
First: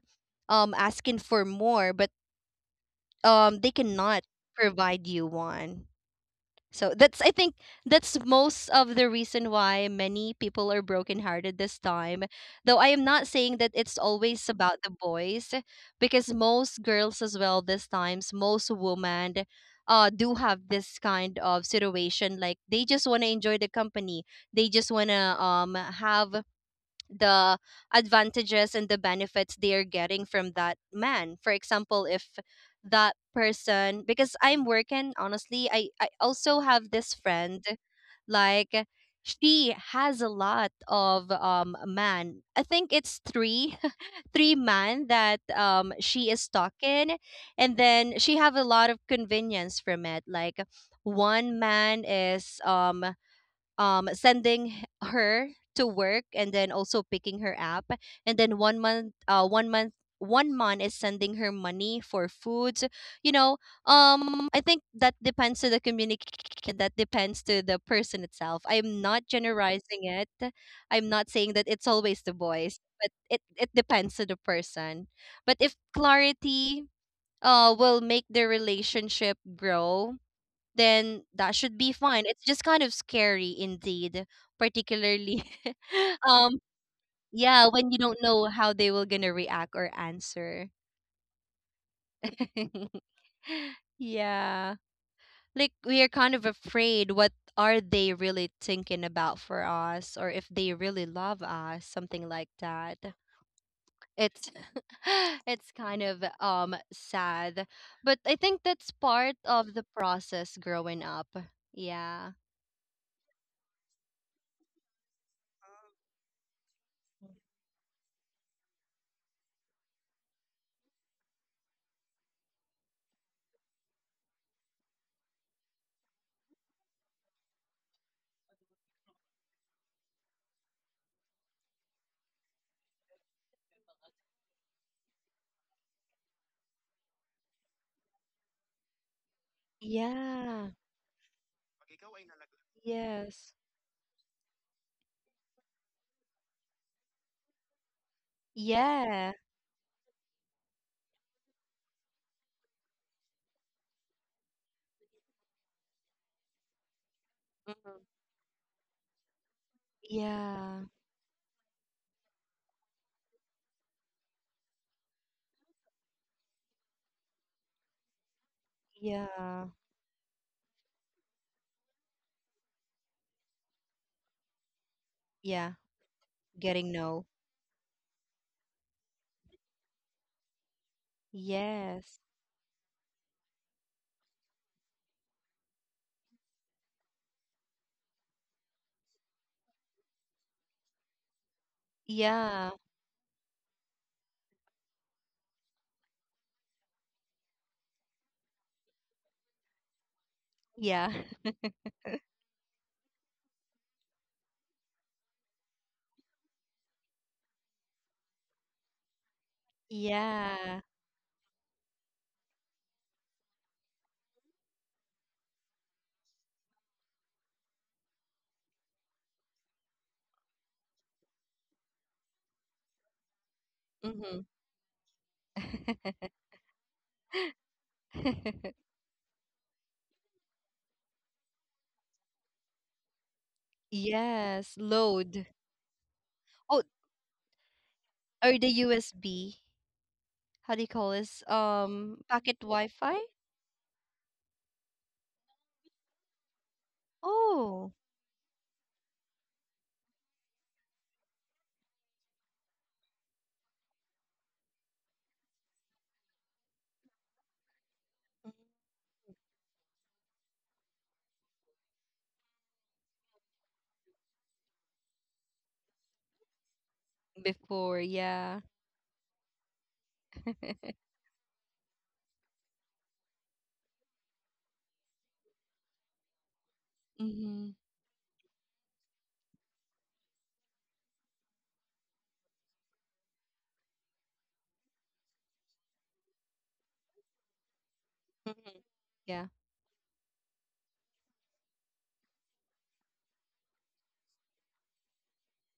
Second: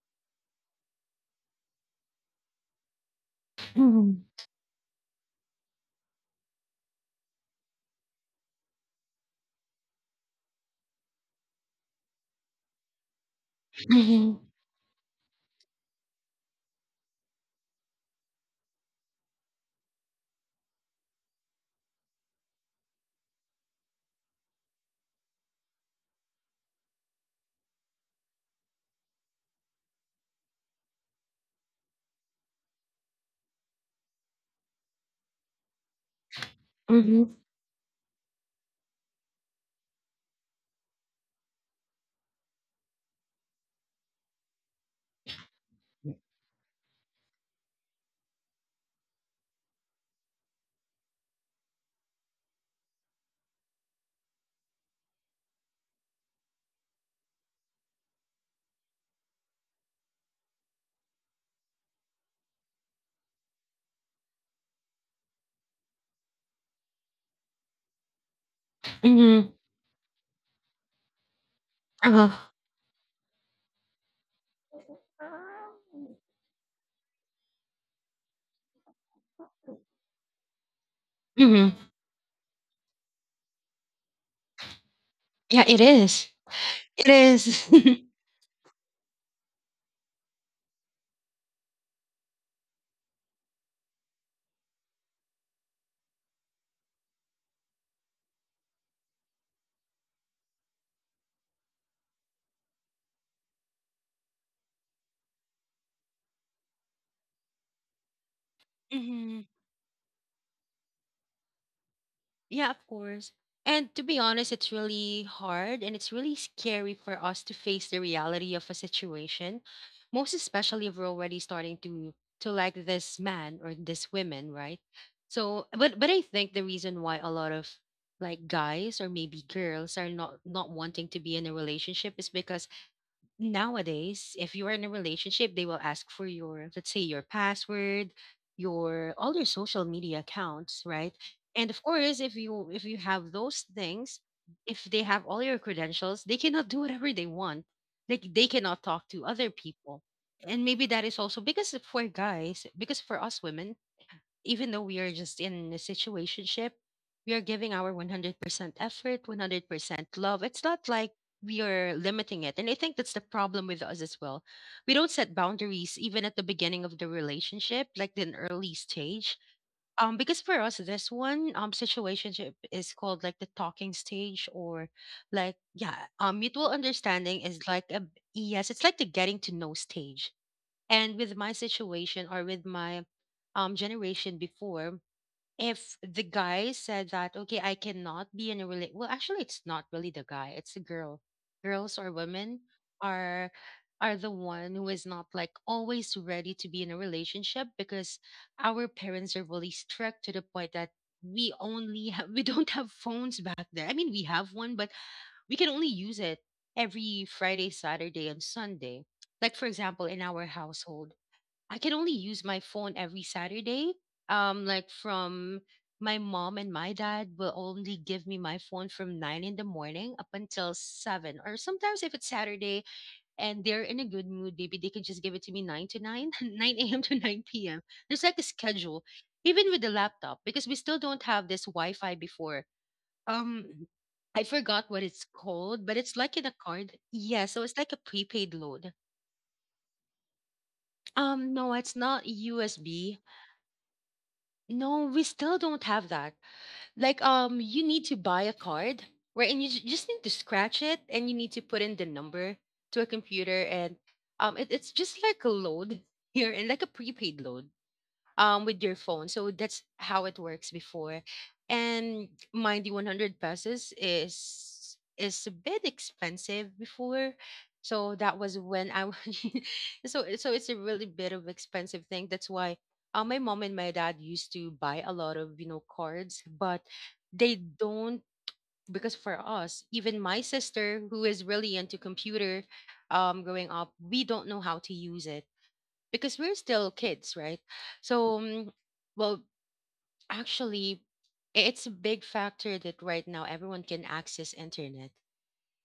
um asking for more, but um they Mm-hmm. cannot provide you one. So that's, I think, that's most of the reason why many people are brokenhearted this time, though I am not saying that it's always about the boys. Because most girls as well this times, most women, uh do have this kind of situation, like they just want to enjoy the company. They just want to um have the advantages and the benefits they are getting from that man. For example, if that person, because I'm working, honestly, I, I also have this Mm-hmm. friend, like, she has a lot of um man. I think it's three, three man that um she is talking, and then she have a lot of convenience from it. Like one man is um um sending h- her to work and then also picking her up, and then one month uh one month one month is sending her money for food, you know. um I think that depends to the communication, that depends to the person itself. I'm not Mm-hmm. generalizing it. I'm not saying that it's always Uh-huh. the boys, but it, it depends to the person. But if clarity uh will make the relationship grow, then that Mhm. should be fine. It's just kind of scary indeed, particularly Yeah, it is. um It is. yeah, when you don't know how they will gonna react or answer. Yeah. Like we are kind of afraid what are they really thinking about for us, or if they really love us, something like that. It's it's kind of um sad. But I think that's part Mhm. of the process growing up. Yeah. Yeah, of course. And to be honest, it's really hard and it's really scary for us to face the reality of a situation, most especially if we're already starting to to like this man or this woman, right? So, but but I think the reason why a lot of like guys or maybe girls are not not wanting to be in a relationship is because nowadays, if you are in a relationship, they will ask for your, let's say, your password, your all your social media Yeah. accounts, right? And of course, if you if you have Yes. those things, if they have all your credentials, they cannot do whatever they want. Like, they cannot talk to Yeah. other people. And maybe that is also because for guys, because for us women, even though we are just in a situationship, we are giving our Mhm. one hundred percent effort, one hundred percent love. It's Yeah. not like we are limiting it. And I think that's the problem with us as well. We don't set boundaries even at the beginning of the relationship, like in early stage. Yeah. Um, because for us, this one um situationship is called like the talking stage, or like, Yeah. yeah, um mutual Getting no. understanding is like a, yes, it's like the getting to know stage. And with my Yes. situation, or with my um generation before, if the guy said that, okay, I cannot be in a relate. Well, actually, it's not really the guy; it's the girl. Girls or women Yeah. are are the one who is not like always ready to be in a relationship, because our parents are really strict to the point that Yeah. we only have, we don't have phones back there. I mean, we have one, but we can only use it every Friday, Saturday, and Sunday. Like, for example, in our Yeah. household, I can only use my phone every Saturday. Um, like from My mom and my dad will only give me my phone from nine in the morning up until seven, or sometimes if it's Saturday and they're in a good Mm-hmm. mood, maybe they can just give it to me nine to nine, nine a m to nine p m. There's like a schedule, even with the laptop, because we still don't have this Wi-Fi before. Um, I Yes. forgot what it's Load. called, but it's like in a Oh, card. Yeah, so it's like a prepaid or the load. U S B. How do you call this? Um, no, it's Um, not Packet U S B. Wi-Fi? No, we still don't have that. Like, um, you Oh. need to buy a card wherein you ju- just need to scratch it and you need to put in the number to a computer and, um, it, it's just like a load here and like a prepaid load Mhm. um with your phone. So that's how it works before. And mind you, one hundred pesos is is a bit expensive before. Before, So that was yeah. when I so so it's a really bit of expensive thing. That's why uh, my mom and my dad used to buy a lot of, you know, cards, but they Mm-hmm. don't because for us, even my sister who is really into computer um growing up, we don't know how to use it because we're still kids, right? So, mm, Mm-hmm. well, Yeah. actually, i- it's a big factor that right now everyone can access internet.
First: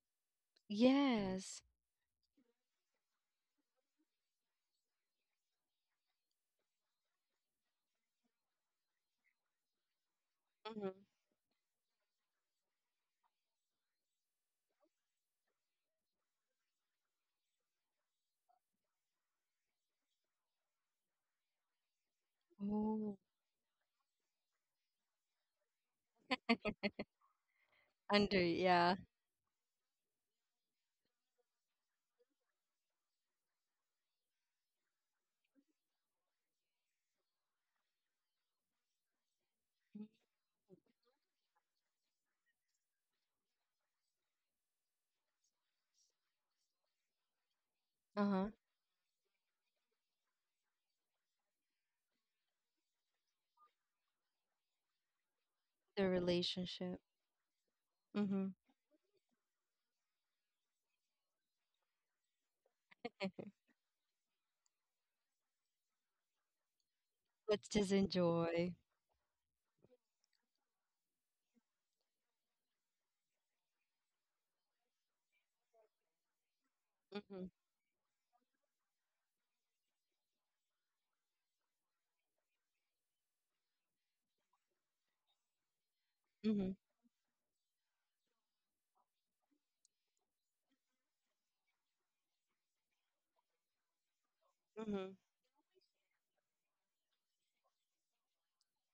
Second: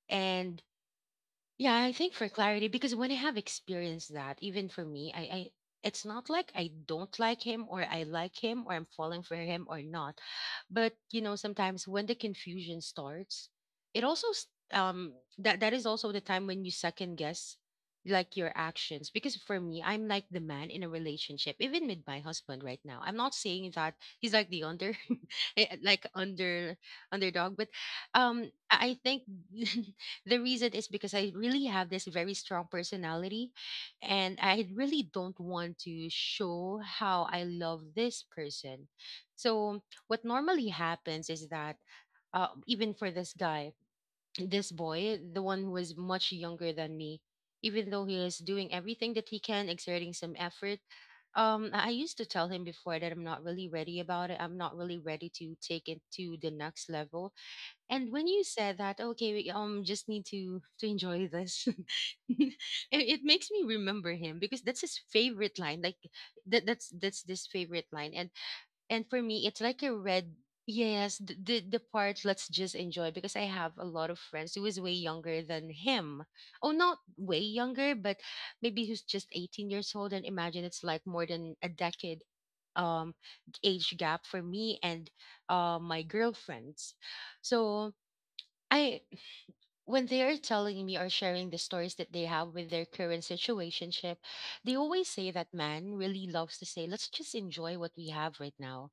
And Yes. yeah, I think for clarity, because when I have experienced that, even for me, I, I it's not like I don't like him or I like him or I'm falling for him or not. But Mm-hmm. you know, sometimes when the confusion starts, it also s- um that that is also the time when you second guess like your actions. Because for me, I'm like the man in a relationship, even with my husband right now. I'm Oh. not saying that he's like the under eh, like under underdog, but Under, um I yeah. I think the reason is because I really have this very strong personality and I really don't want to show how I love this person. So, what normally happens is that uh, even for this guy, this boy, the one who was much younger than me, even though he is Uh-huh. doing everything that he can, exerting some effort, um, I I used to tell him before that I'm not really ready about it. I'm not really ready to take it The to the next relationship. level. And when you Mm-hmm. said that, okay, we um just need to to enjoy this. it, it makes me remember him because that's his favorite line. Like that that's that's this Let's favorite just line. And enjoy. and for me, it's like a red. Yes, the, the the part, let's just enjoy, because I have a lot of friends who is way younger than him. Oh, not way Mm-hmm. younger, but maybe who's just eighteen years old, and imagine it's like more than a decade um age gap for me and uh my Mm-hmm. girlfriends. So I, when they are telling me or sharing the stories that they have with their current situationship, they always Mm-hmm. say that man really loves to say, "Let's just enjoy what we have right now."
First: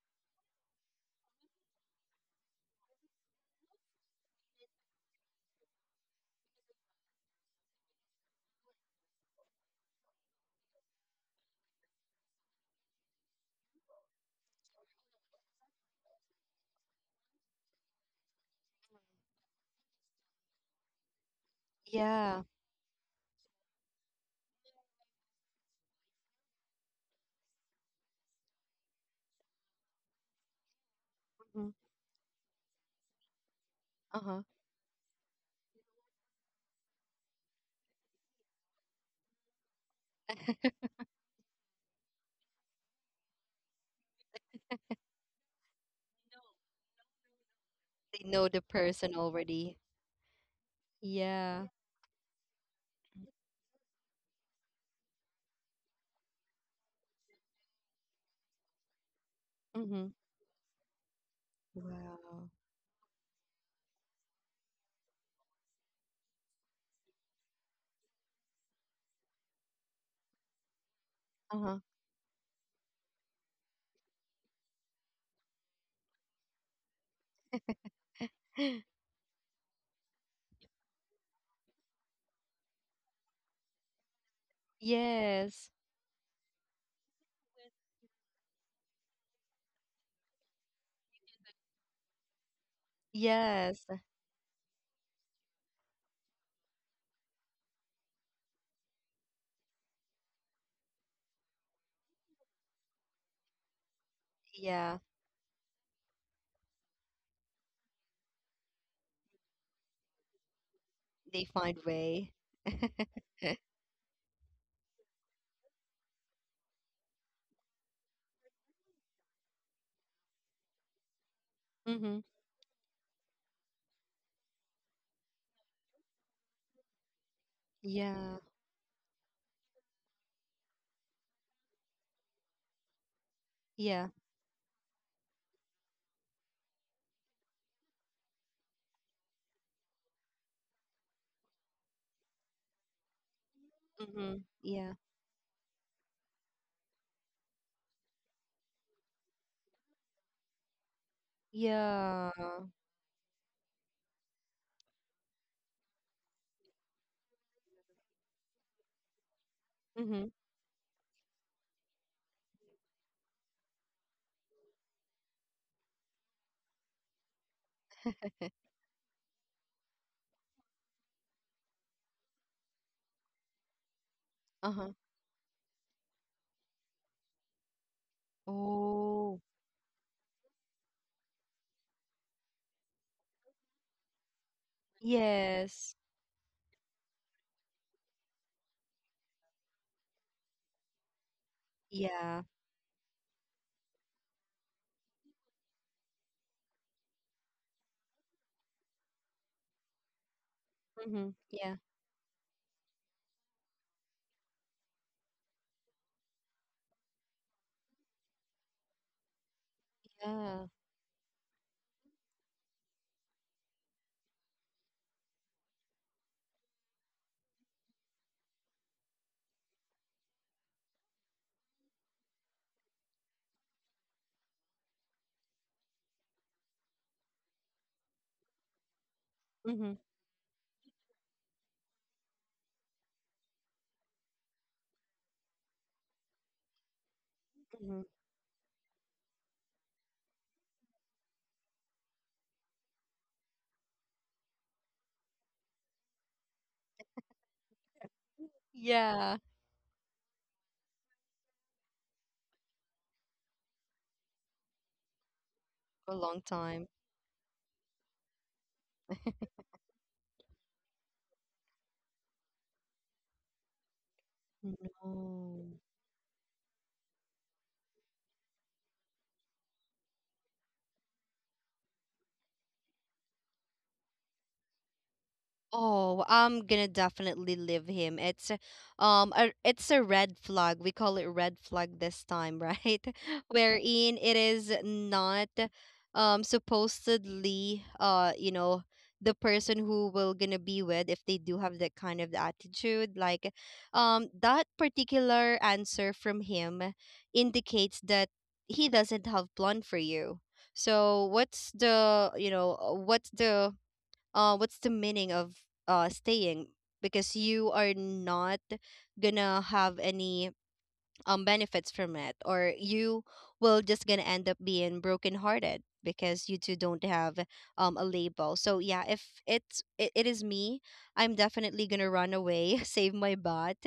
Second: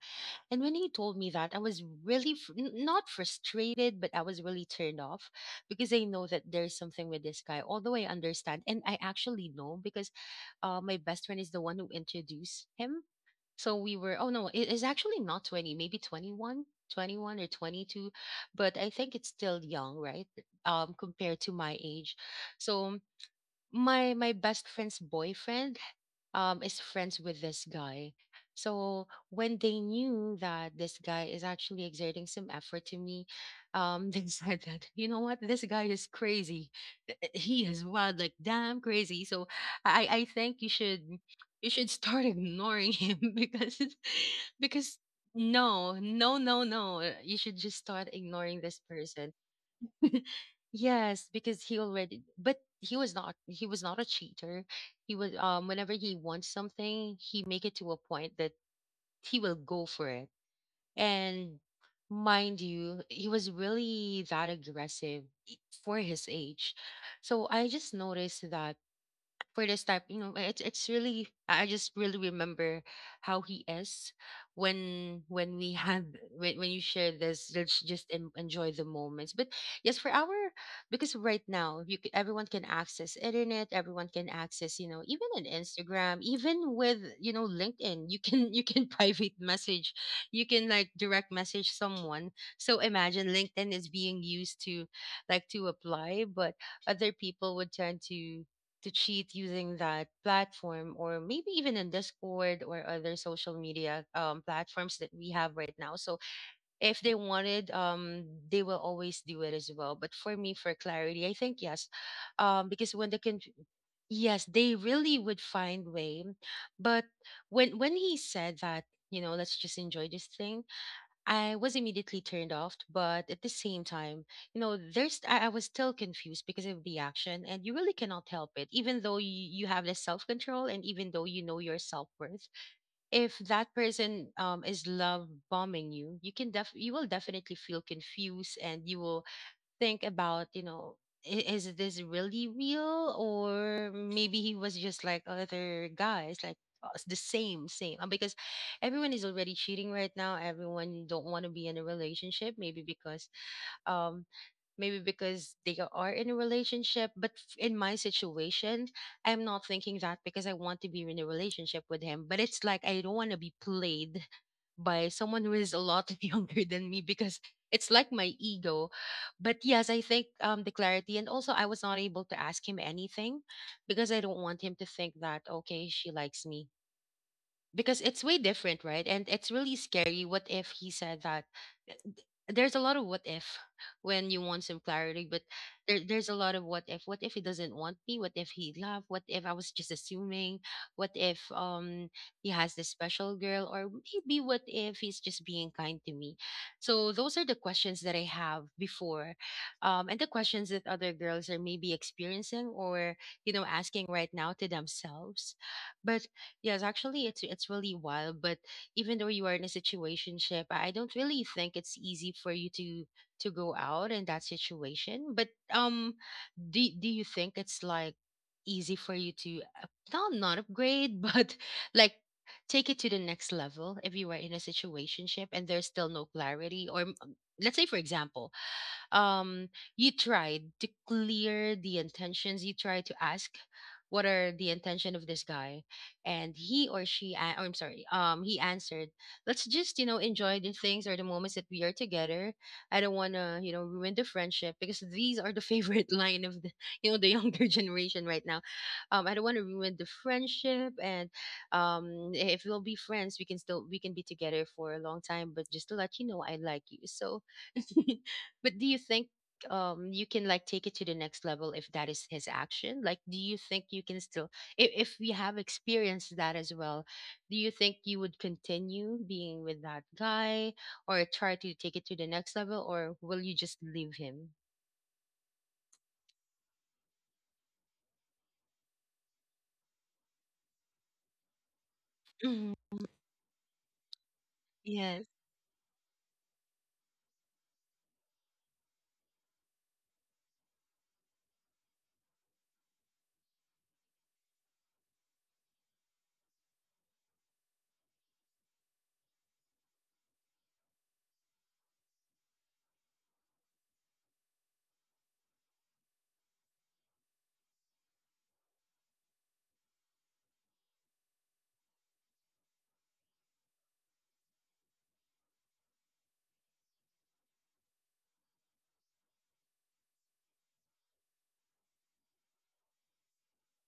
And when he told me that, I was really fr- n- not frustrated, but I was really turned off because I know that there's something with this guy. Although I understand, and I actually know because uh, my best friend is the one who introduced him. So we were, oh no, it is actually not twenty, maybe twenty one, twenty one or twenty two, but I think it's still young, right? Um, compared to my age. Yeah. So my my best friend's boyfriend um is friends with this guy. So when they knew that this guy is Mm-hmm. actually exerting some effort to me, um, they Uh-huh. said that, you know what, this guy is crazy. He is wild, like damn crazy. So I, I think you should you should start ignoring him because because no, no, no, no. You should just start They know ignoring the this person person. already. Yes, because Yeah. he already, but he was not he was not a cheater. He was, um whenever he wants something, he make it to a point that he will go Mm-hmm. for it. And Wow. mind you, he was really that aggressive i- for his age. So I just noticed that for this type, you know, it's it's really i I just really remember how he is when when we have when, when you share this, let's just en- enjoy Uh-huh. the moments, but yes, for our, because right now you c- everyone can access internet, everyone can access, you know, even an Yes. Instagram, even with, you know, LinkedIn, you can you can private message, you can like direct message someone. So imagine LinkedIn Yes. is being used to like to apply, but other people would tend to to cheat using that platform, or maybe even in Discord or other social media um, platforms Yeah. that we have right now. So if they wanted, um, they will always do it as well, but for me, for clarity, I They think find yes. way. um, because when the con- Yes, they really would find way. But when when he said that, you know, let's just enjoy this thing, I was Mm-hmm. immediately turned off, but at the same time, you know, there's I, I was still confused because of the action, and you really cannot Yeah. help it, even though you, you have the self control, and even though you know your self worth. If that Yeah. person um, is love bombing you, you can def you will definitely feel confused, and you will think about, you know, i- is this really real, or Mm-hmm. maybe he was Yeah. just like other guys, like us, the same, same. Uh, Because everyone is already cheating right now. Everyone don't want to be in a Yeah. relationship, maybe because um maybe because they are in a relationship, but f- in my situation, I'm not thinking that Mm-hmm. because I want to be in a relationship with him, but it's like I don't want to be played by someone who is a lot younger than me, because it's like my ego. But yes, I think um the clarity, and also I was not able to ask him anything because I don't want him to Uh-huh. think that, okay, she likes me, because it's way different, right? And Oh. it's really scary. What if he said that? There's a lot of what if when you want some clarity, but Yes. there, there's a lot of what if. What if he doesn't want me? What if he love? What if I was just assuming? What if um Yeah. he has this special girl, or maybe what if he's just being kind to me? So those are the questions that I have before, um, and the questions that other Mm-hmm. girls are Yeah. maybe experiencing or, you know, asking right now to themselves. But yes, actually, it's it's really wild. But even though you are in a situationship, Yeah. I I don't really think it's easy for you to to go out in that situation. But um, do do you think it's like easy for you to up- not not upgrade, but like take it to the next level if you are in a situationship and there's still no clarity, or, um, let's say, for example, um Mm-hmm. you tried to clear the intentions, you tried to ask what are the intention of this guy, and he or she a- or I'm Mm-hmm. sorry, um he answered, let's just, you know, enjoy the things or the moments that we are together. I don't want to, you know, ruin the friendship, because these are the favorite line of the, you know, the younger generation right now. um I Yeah, don't want to ruin the friendship, and um if we'll be friends, we can still we can be together for a long time, but just to for a let you long know, I like time. you, so but do you think um you can like take it to the next level if that is his action? Like do you think you can still if if we have No. experienced that as well, do you think you would continue being with that guy, or try to take it to the next level, or will you just leave him? Oh, I'm gonna definitely leave him. It's a- um a, it's a red flag. We call it red flag this Mhm. time, right? Wherein it is Yes. not um supposedly, uh you know, the person who will gonna be with if they do have that kind of attitude. Like um that particular answer from him indicates that he doesn't have plan for you. So what's the you know uh, what's the uh what's the meaning of uh staying, because you are not gonna have any um benefits from it, or you will just gonna end up being brokenhearted because you two don't have um a label. So yeah, if it's it, it is me, I'm definitely gonna run away, save my butt.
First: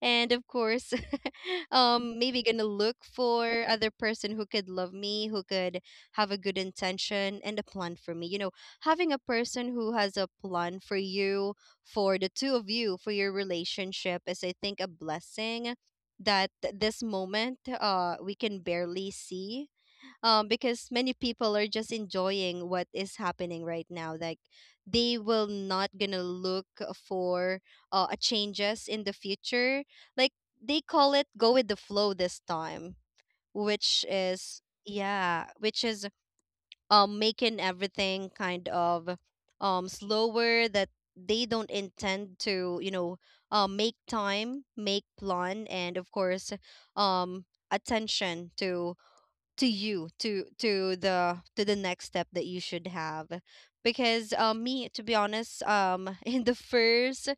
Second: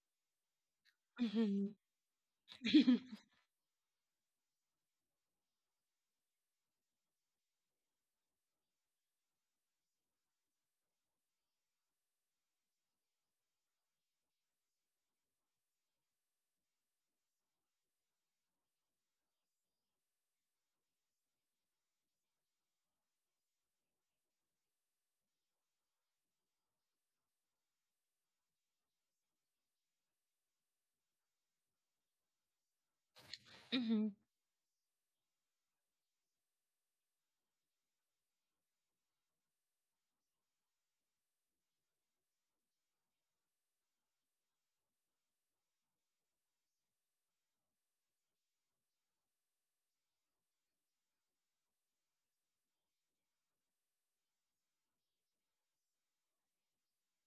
And of course Mhm. um maybe gonna look Mhm. for other person who could love me, who could have a good intention and a plan for me. You know, having a person who has a plan for you, for the two of you, for your relationship is, I think, a blessing that th- this moment uh we can barely see, um because many people are just enjoying what is happening right now. Like, they will not gonna look for uh a changes in the future. Like, they call it go with the flow this time, which Mhm. is, yeah, which is um making everything kind of um slower, that they don't intend to, you know, uh, make time, make plan, and of course, um attention to to you, to to the, to the next step that you should have. Because um me, to be honest, um in the first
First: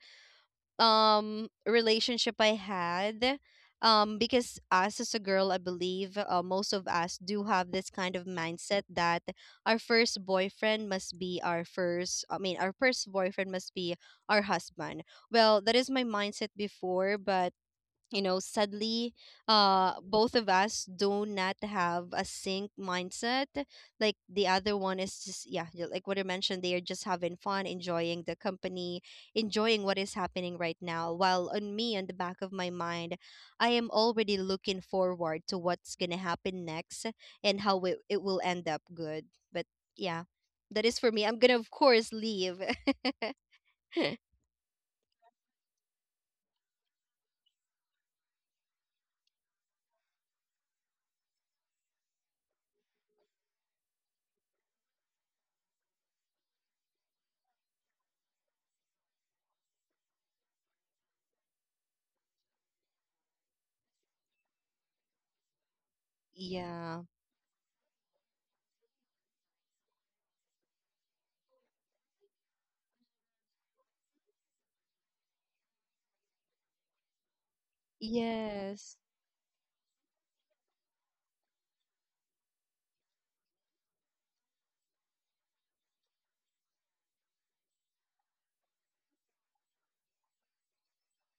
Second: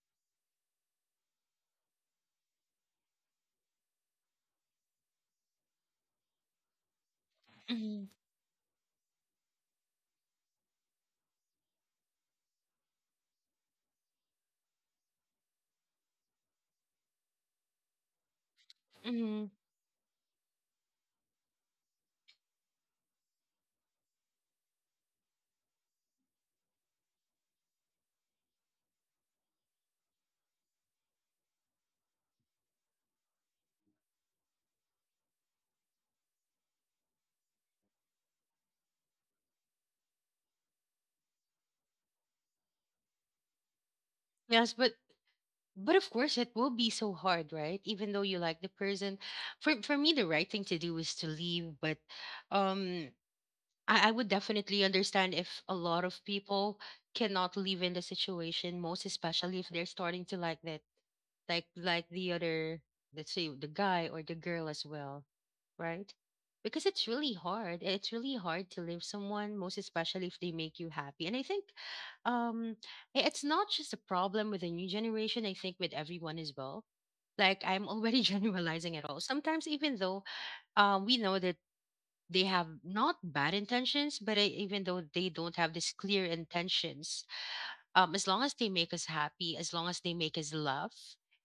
um relationship I had, um because us as a girl, I believe, uh, most of us do have this kind of mindset that our first boyfriend must be our first, I mean, our first boyfriend must be our husband. Well, that is my mindset before, but you know, sadly, Mhm. uh both of us do not have a sync mindset. Like, the other one is just, yeah, y- like what I mentioned, they are just having fun, enjoying the company, enjoying what is happening right now, while on me, on the back of my mind, I am already looking forward to what's gonna happen next and how it, it will end up good. But yeah, that is, for me, I'm gonna of course leave. Yes, but but of course it will be so hard, right? Even though you like the person, for for me the right thing to do is to leave, but um I, I would definitely understand if a lot of people cannot live in the situation, most especially if they're starting to like that, like like the other, let's say the guy or the girl as well, right? Because it's Yeah. really hard. It's really hard to live someone, most especially if they make you happy. And I think um i- it's not just a problem with the new generation, I think with everyone as well. Like I'm already generalizing Yes. it all. Sometimes even though um we know that they have not bad intentions, but I, even though they don't have these clear intentions, um, as long as they make us happy, as long as they make us laugh,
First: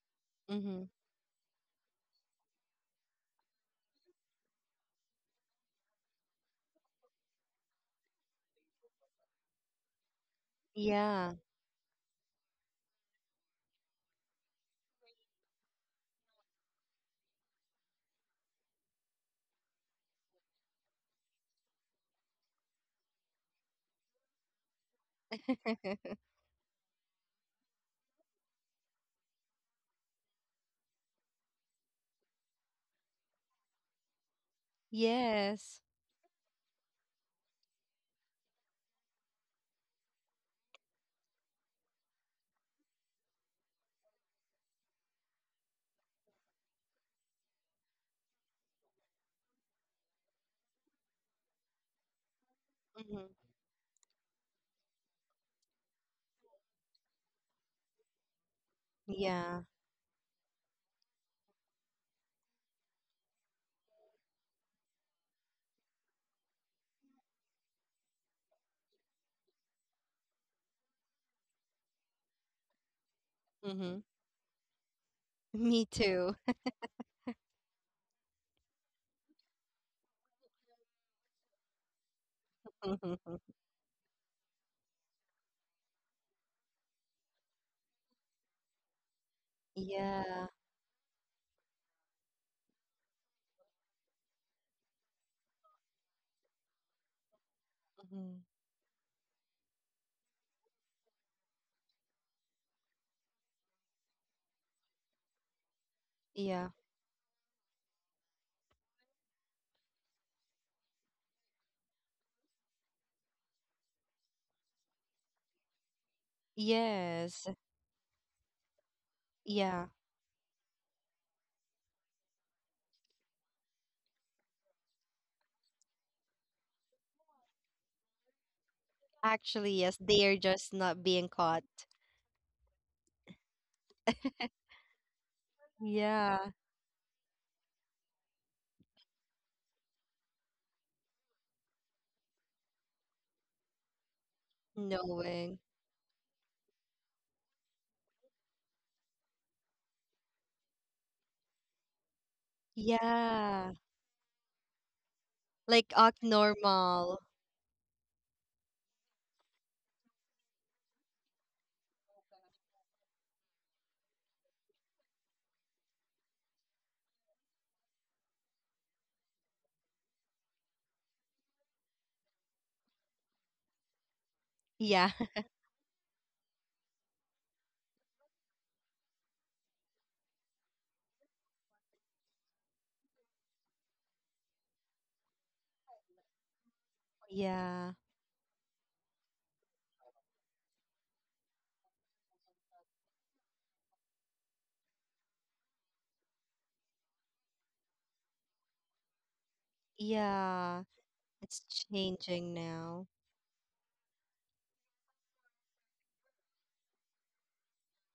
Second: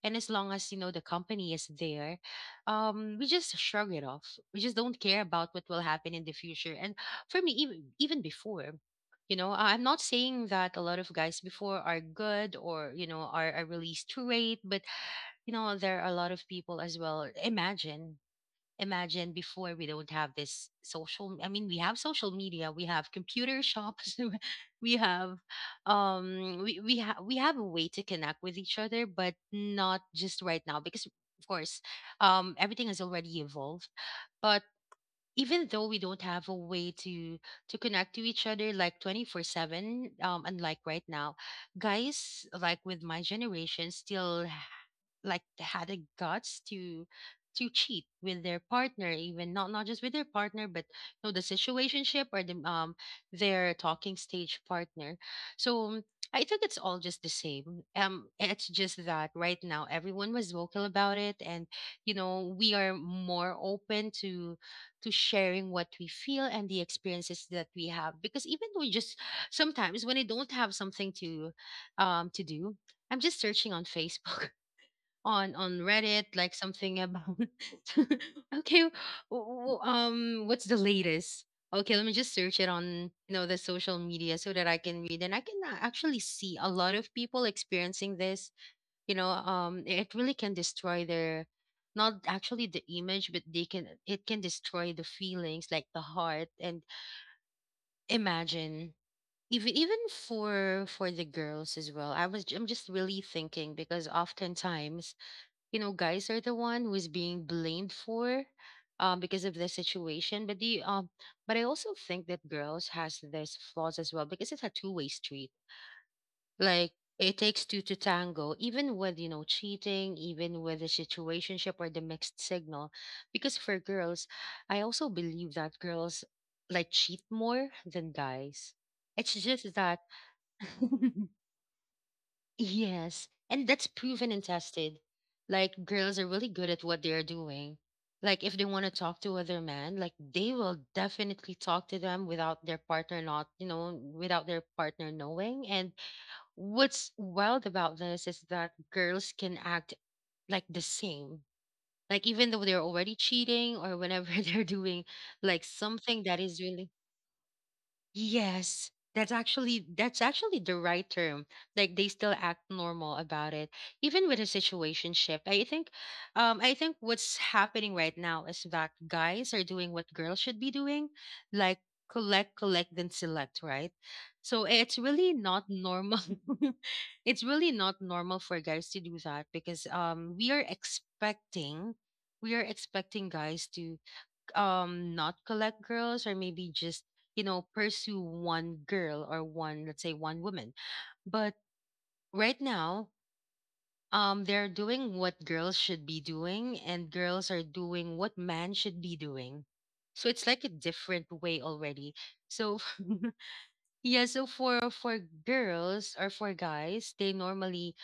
and as long as, you Mm-hmm. know, the company is there, um, we just shrug it off. We just don't care about what will happen in the future. And for me, even even before, you know, I- I'm not saying that a lot of Yeah. guys before are good, or you know are, are really straight, but you know there are a lot of people as well. Imagine, imagine before we don't have this social, I mean, we have social media, we have computer shops, we have um we we, ha- we have a way to connect with each other, but not just right now, because of course um everything has already evolved. But even Yes. though we don't have a way to to connect to each other like twenty four seven, um unlike right now, guys like with my generation still like had the guts to to cheat with their partner, even not not just with their partner, but you know the situationship or the um Mm-hmm. their talking stage partner. So I think it's all just the same. Um it's just that right Yeah. now everyone was vocal about it, and you know we are more open to to sharing what we feel and the experiences that we have, because even though we just sometimes, when I don't have something to um to do, I'm just searching on Mm-hmm. Facebook, on on Me Reddit, too. like something about okay, w- w- um, what's the latest? Okay, let me just search it on you know the social media so that I can read and I can a- actually see a lot of people experiencing this. You know, um, it really Yeah. can destroy their, not actually the image, but they can it can destroy the feelings, like the heart. And Mm-hmm. imagine, even even for for the girls as well. I was j- I'm just really thinking, because oftentimes, you know, guys are the Yeah. one who is being blamed for, um because of the situation. But the um but I also think that girls has this flaws as well, because it's a two-way street. Like, it Yes. takes two to tango, even with you know Yeah. cheating, even with the situationship or the mixed signal. Because for girls, I also believe that girls like cheat more than guys. It's Actually, just yes, that they are just not being caught. yes, and that's proven and tested. Like, girls are Yeah. really good at what they are doing. Like, if they want to talk to other men, like, they will definitely talk to them without their partner, not, you know, without their partner Knowing. knowing. And what's wild about this is that girls can act like the same. Like, even though they're already Yeah. cheating, or whenever they're doing like Like act something that is really— normal. yes, that's actually that's actually the right term. Like, they still act normal about it, even with a situationship. I think, um, I think what's happening right now is that guys are doing what girls should be doing, like collect, collect, then select, right? So it's Yeah. really not normal. It's really not normal for guys to do that, because um we are expecting— we are expecting guys to um not collect girls, or maybe just you know Yeah. pursue one girl, or one, let's say, one woman. But right now, um they're doing what girls should be doing, and girls are doing what man should be doing. So it's like a Yeah. different It's way already. changing So now. yeah, so for for girls, or for guys, they normally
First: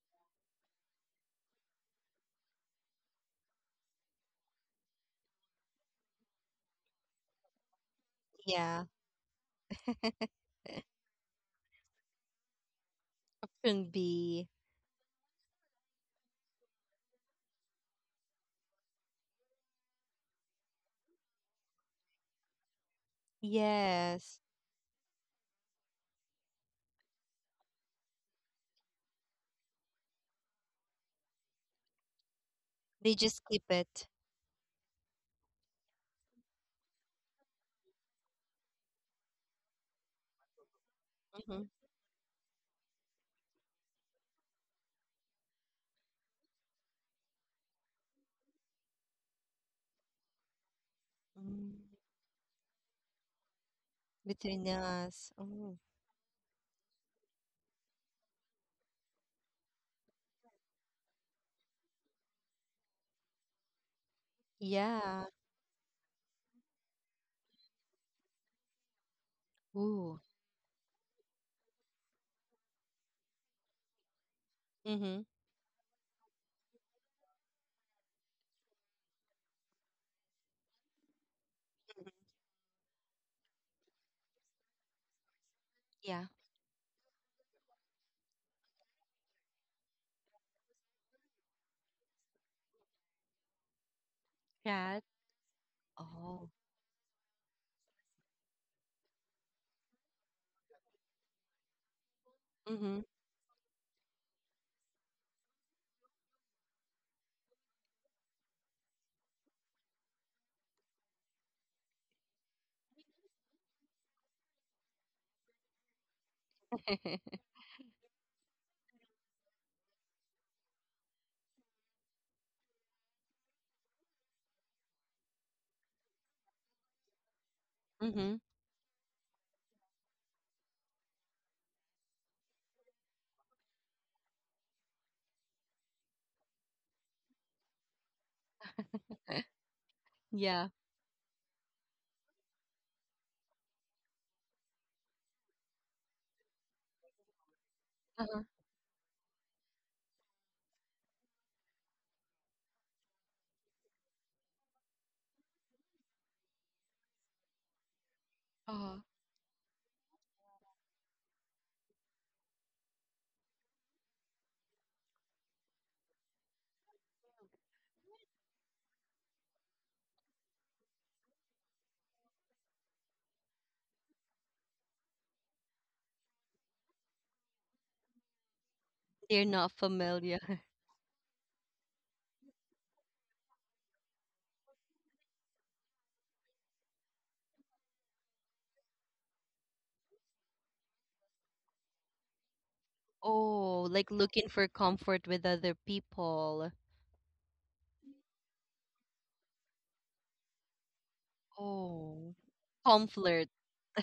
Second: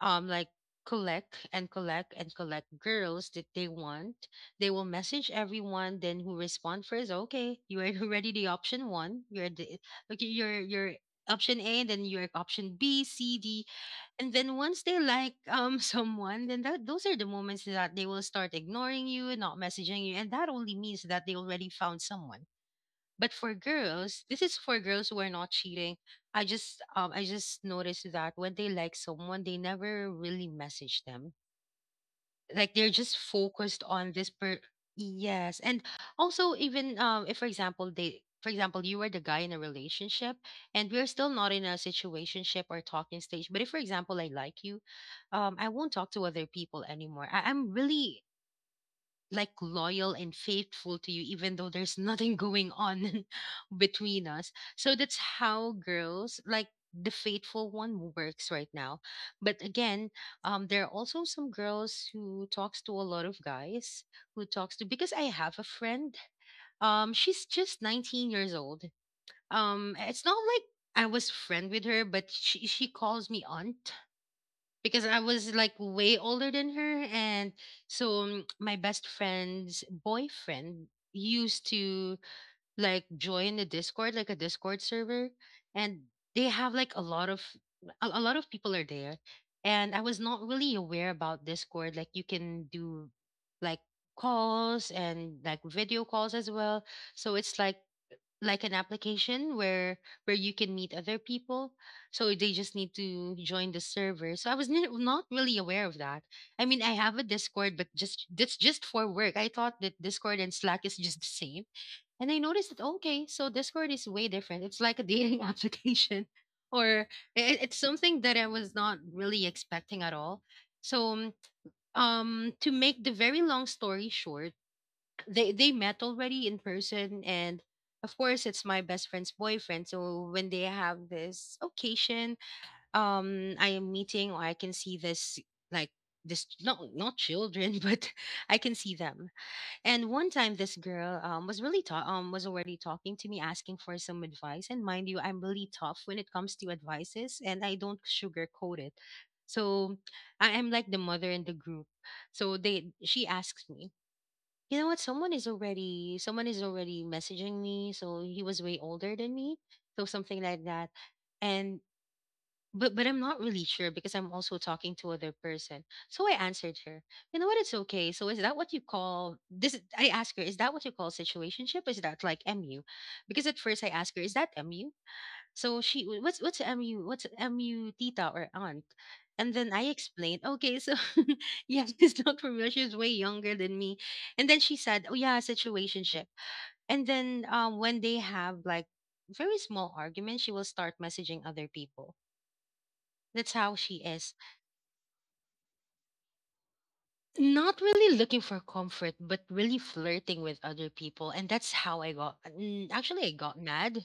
um like collect and collect and collect girls that they want. They will message everyone, then who respond first, okay, you are already the Yeah. option one, you're the— okay, you're you're option A, and then you're option B, C, D. Option And B. then once they like um someone, then that those are the moments that they will start ignoring you and not messaging you, and that only means that they already found someone. But for girls, Yes. this is for girls who are not cheating. I just um I just noticed that when they like someone, they never really message them. Like, they're They just just keep focused it. on this per— yes. And also, even um if for example they— for example, you are the guy in a relationship and we're still not Mm-hmm. in a situationship or talking stage. But if for example I like you, um I won't talk to other people anymore. I- I'm really like loyal and faithful to you, even though Mm. there's nothing going on between us. Between So that's us. how Oh. girls like the faithful one works right now. But again, um there are also some girls who talks to a lot of guys, who talks to because I Yeah. have a friend, um she's just nineteen years old. um Ooh. It's not like I was friend with her, but she she calls me aunt because I Mm-hmm. was like way older than her. And so, um, my best friend's boyfriend used to like join the Discord, like a Discord server, and Yeah. they have like a lot of— a, a lot of people are there. And I was not really aware about Discord. Like, you can do like calls Cat. and like video calls Oh. as well. So it's like— like an application where where you can meet other people. So they just need Mm-hmm. to join the server. So I was ni- not really aware of that. I mean, I have a Discord, but just that's just for work. I thought that Discord and Slack is just the same. And I noticed that, okay, so Discord is way different. It's like a dating application, or i- it's something that I was not really expecting at all. So um to make the very long story short, they they met already in person. And of Mm-hmm. course, it's my best friend's boyfriend, so when they have this occasion, um I am meeting, or I can see this like— this, not not children, but I can see them. And one time, Yeah. this girl um was really ta- um was already talking to me asking for some advice. And mind you, I'm really tough when it comes to advices, and I don't Uh-huh. sugarcoat it. So I am like the mother in the group. So they she asks me, you know what? Someone is already someone is already messaging me. So he was way Uh-huh. older than me. So something like that. And but but I'm not really sure, because I'm also talking to other person. So I answered her, you know what? It's okay. So is that what you call this? I asked her, is that what you call situationship? Is that like M U? Because at first I asked her, is that M U? So she, what's what's M U? What's M U, tita or aunt? They're And then not I explained, familiar. okay, so yeah, she's not familiar. She's way younger than me. And then she said, oh yeah, situationship. And then, um, when they have like very small arguments, she will start messaging other people. That's how Oh, she like is. looking for comfort with other people. Not really looking for comfort, but really flirting with other people. And that's how I Oh. got— mm, actually, I Comfort. got mad.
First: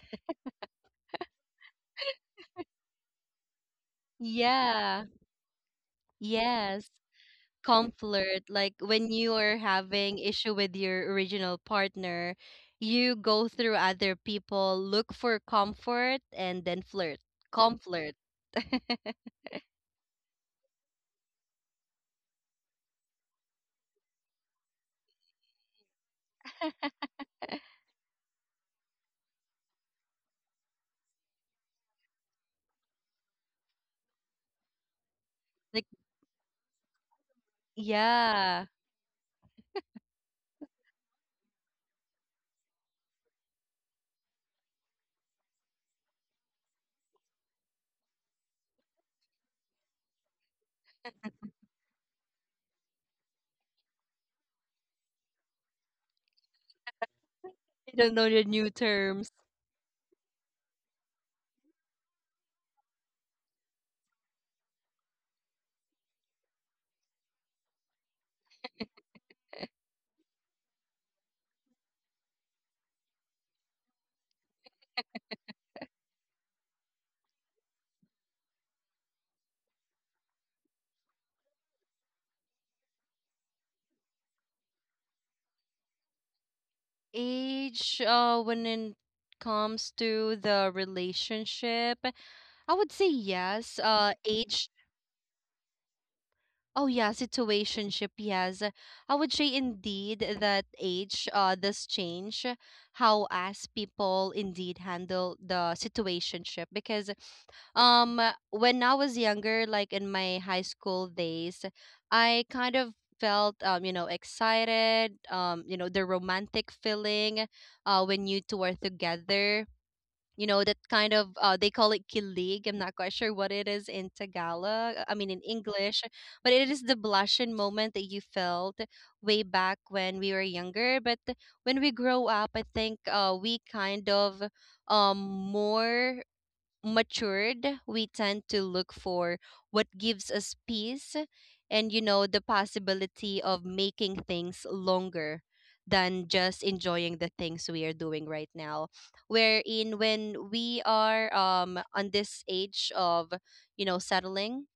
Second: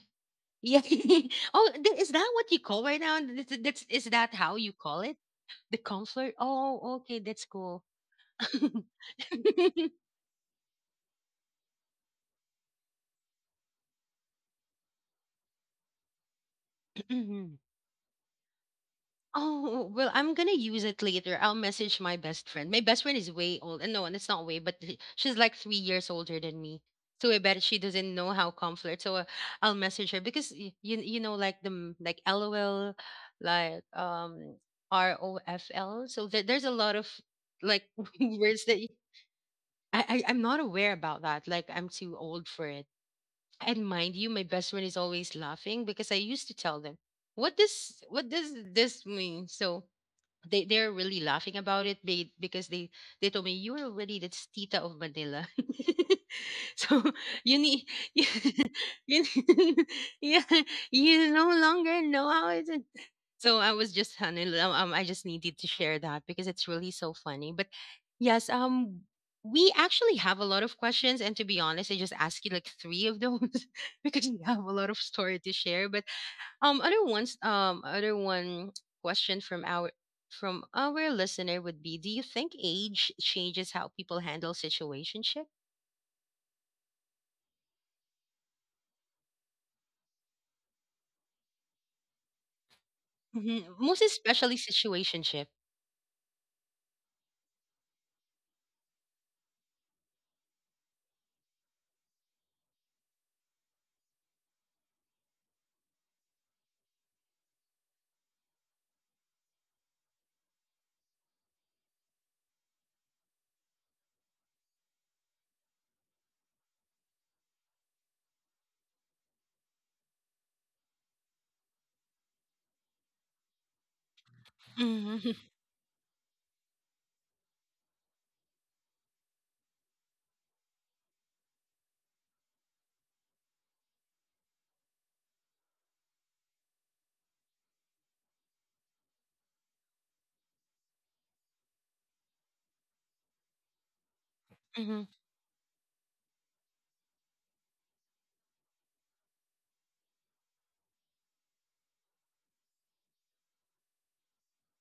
Yeah. Oh, th- is that what you call right now? Th- th- That's— is that how you call Yeah. it? The counselor? Yes. Oh, okay, that's cool. Comfort, like when you are having issue with your original partner, you go through other people, look for comfort and then flirt. Comfort. Oh, well, I'm gonna use it later. I'll message my best friend. My best friend is way old. uh, No, and it's not way, but th- she's like three years older than me. So I bet she doesn't know how com flirt. So uh, I'll message her because y- you you know like the m- like LOL, like um Like, R O F L. So there, there's a lot of like words yeah, that y- I, I I'm not aware about that. Like, I'm too old for it. And mind you, my best friend is always laughing because I used to tell them, "What does what does this mean?" So they they're really laughing about it, be- because they they told me, you are already the tita of Manila. So you need I don't you, know the new you, terms. yeah, you no longer know how it's— so I was just, honey, um, um, I just needed to share that because it's really so funny. But yes, um, we actually have a lot of questions, and to be honest, I just asked you like three of those because we have a lot of story to share. But um, other ones, um, other one question from our from our listener would be: do you think age changes how people handle situationship? Age, uh, when it comes to the relationship, I would say Hmm. yes. Most Uh, especially age. situationship. Oh yeah, situationship, yes. I would say indeed that age uh does change how as people indeed handle the situationship, because um when I was younger, like in my high school days, I kind of felt, um, you know, excited, um, you know, the romantic feeling uh when you two are together. You know, that kind of, uh, they call it kilig. I'm not quite sure what it is in Tagalog, uh, I Mm-hmm, mean in English, but it is the blushing moment that you felt way back when we were younger. But when we grow up, I think uh, we kind of um more matured, we tend to look for what gives us peace and, you know, the possibility of making things mm-hmm, longer than just enjoying the things we are doing right now. Wherein, when we are, um, on this age of, you know, settling,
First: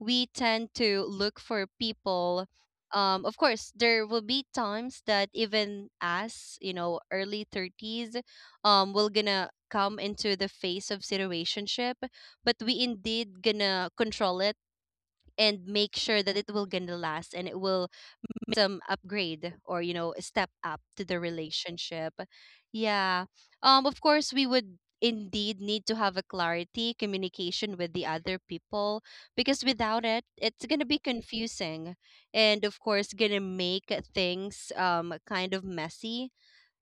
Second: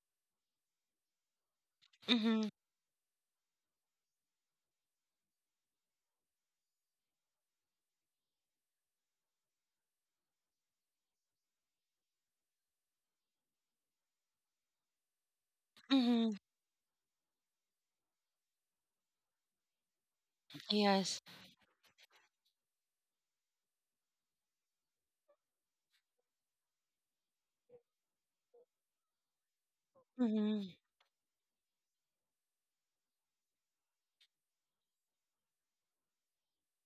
we tend to look for mm-hmm, people. Um of course, there will be times that even us, you know, early thirties um will gonna come into the phase of situationship, but we indeed gonna control it and make sure mm-hmm. that it will gonna last, and it will some upgrade, or you know, step up to Yes. the relationship. Yeah. Um of course we would indeed need to have a clarity communication with the other people, because without it it's Mm-hmm, going to be confusing, and of course going to make things um kind of messy,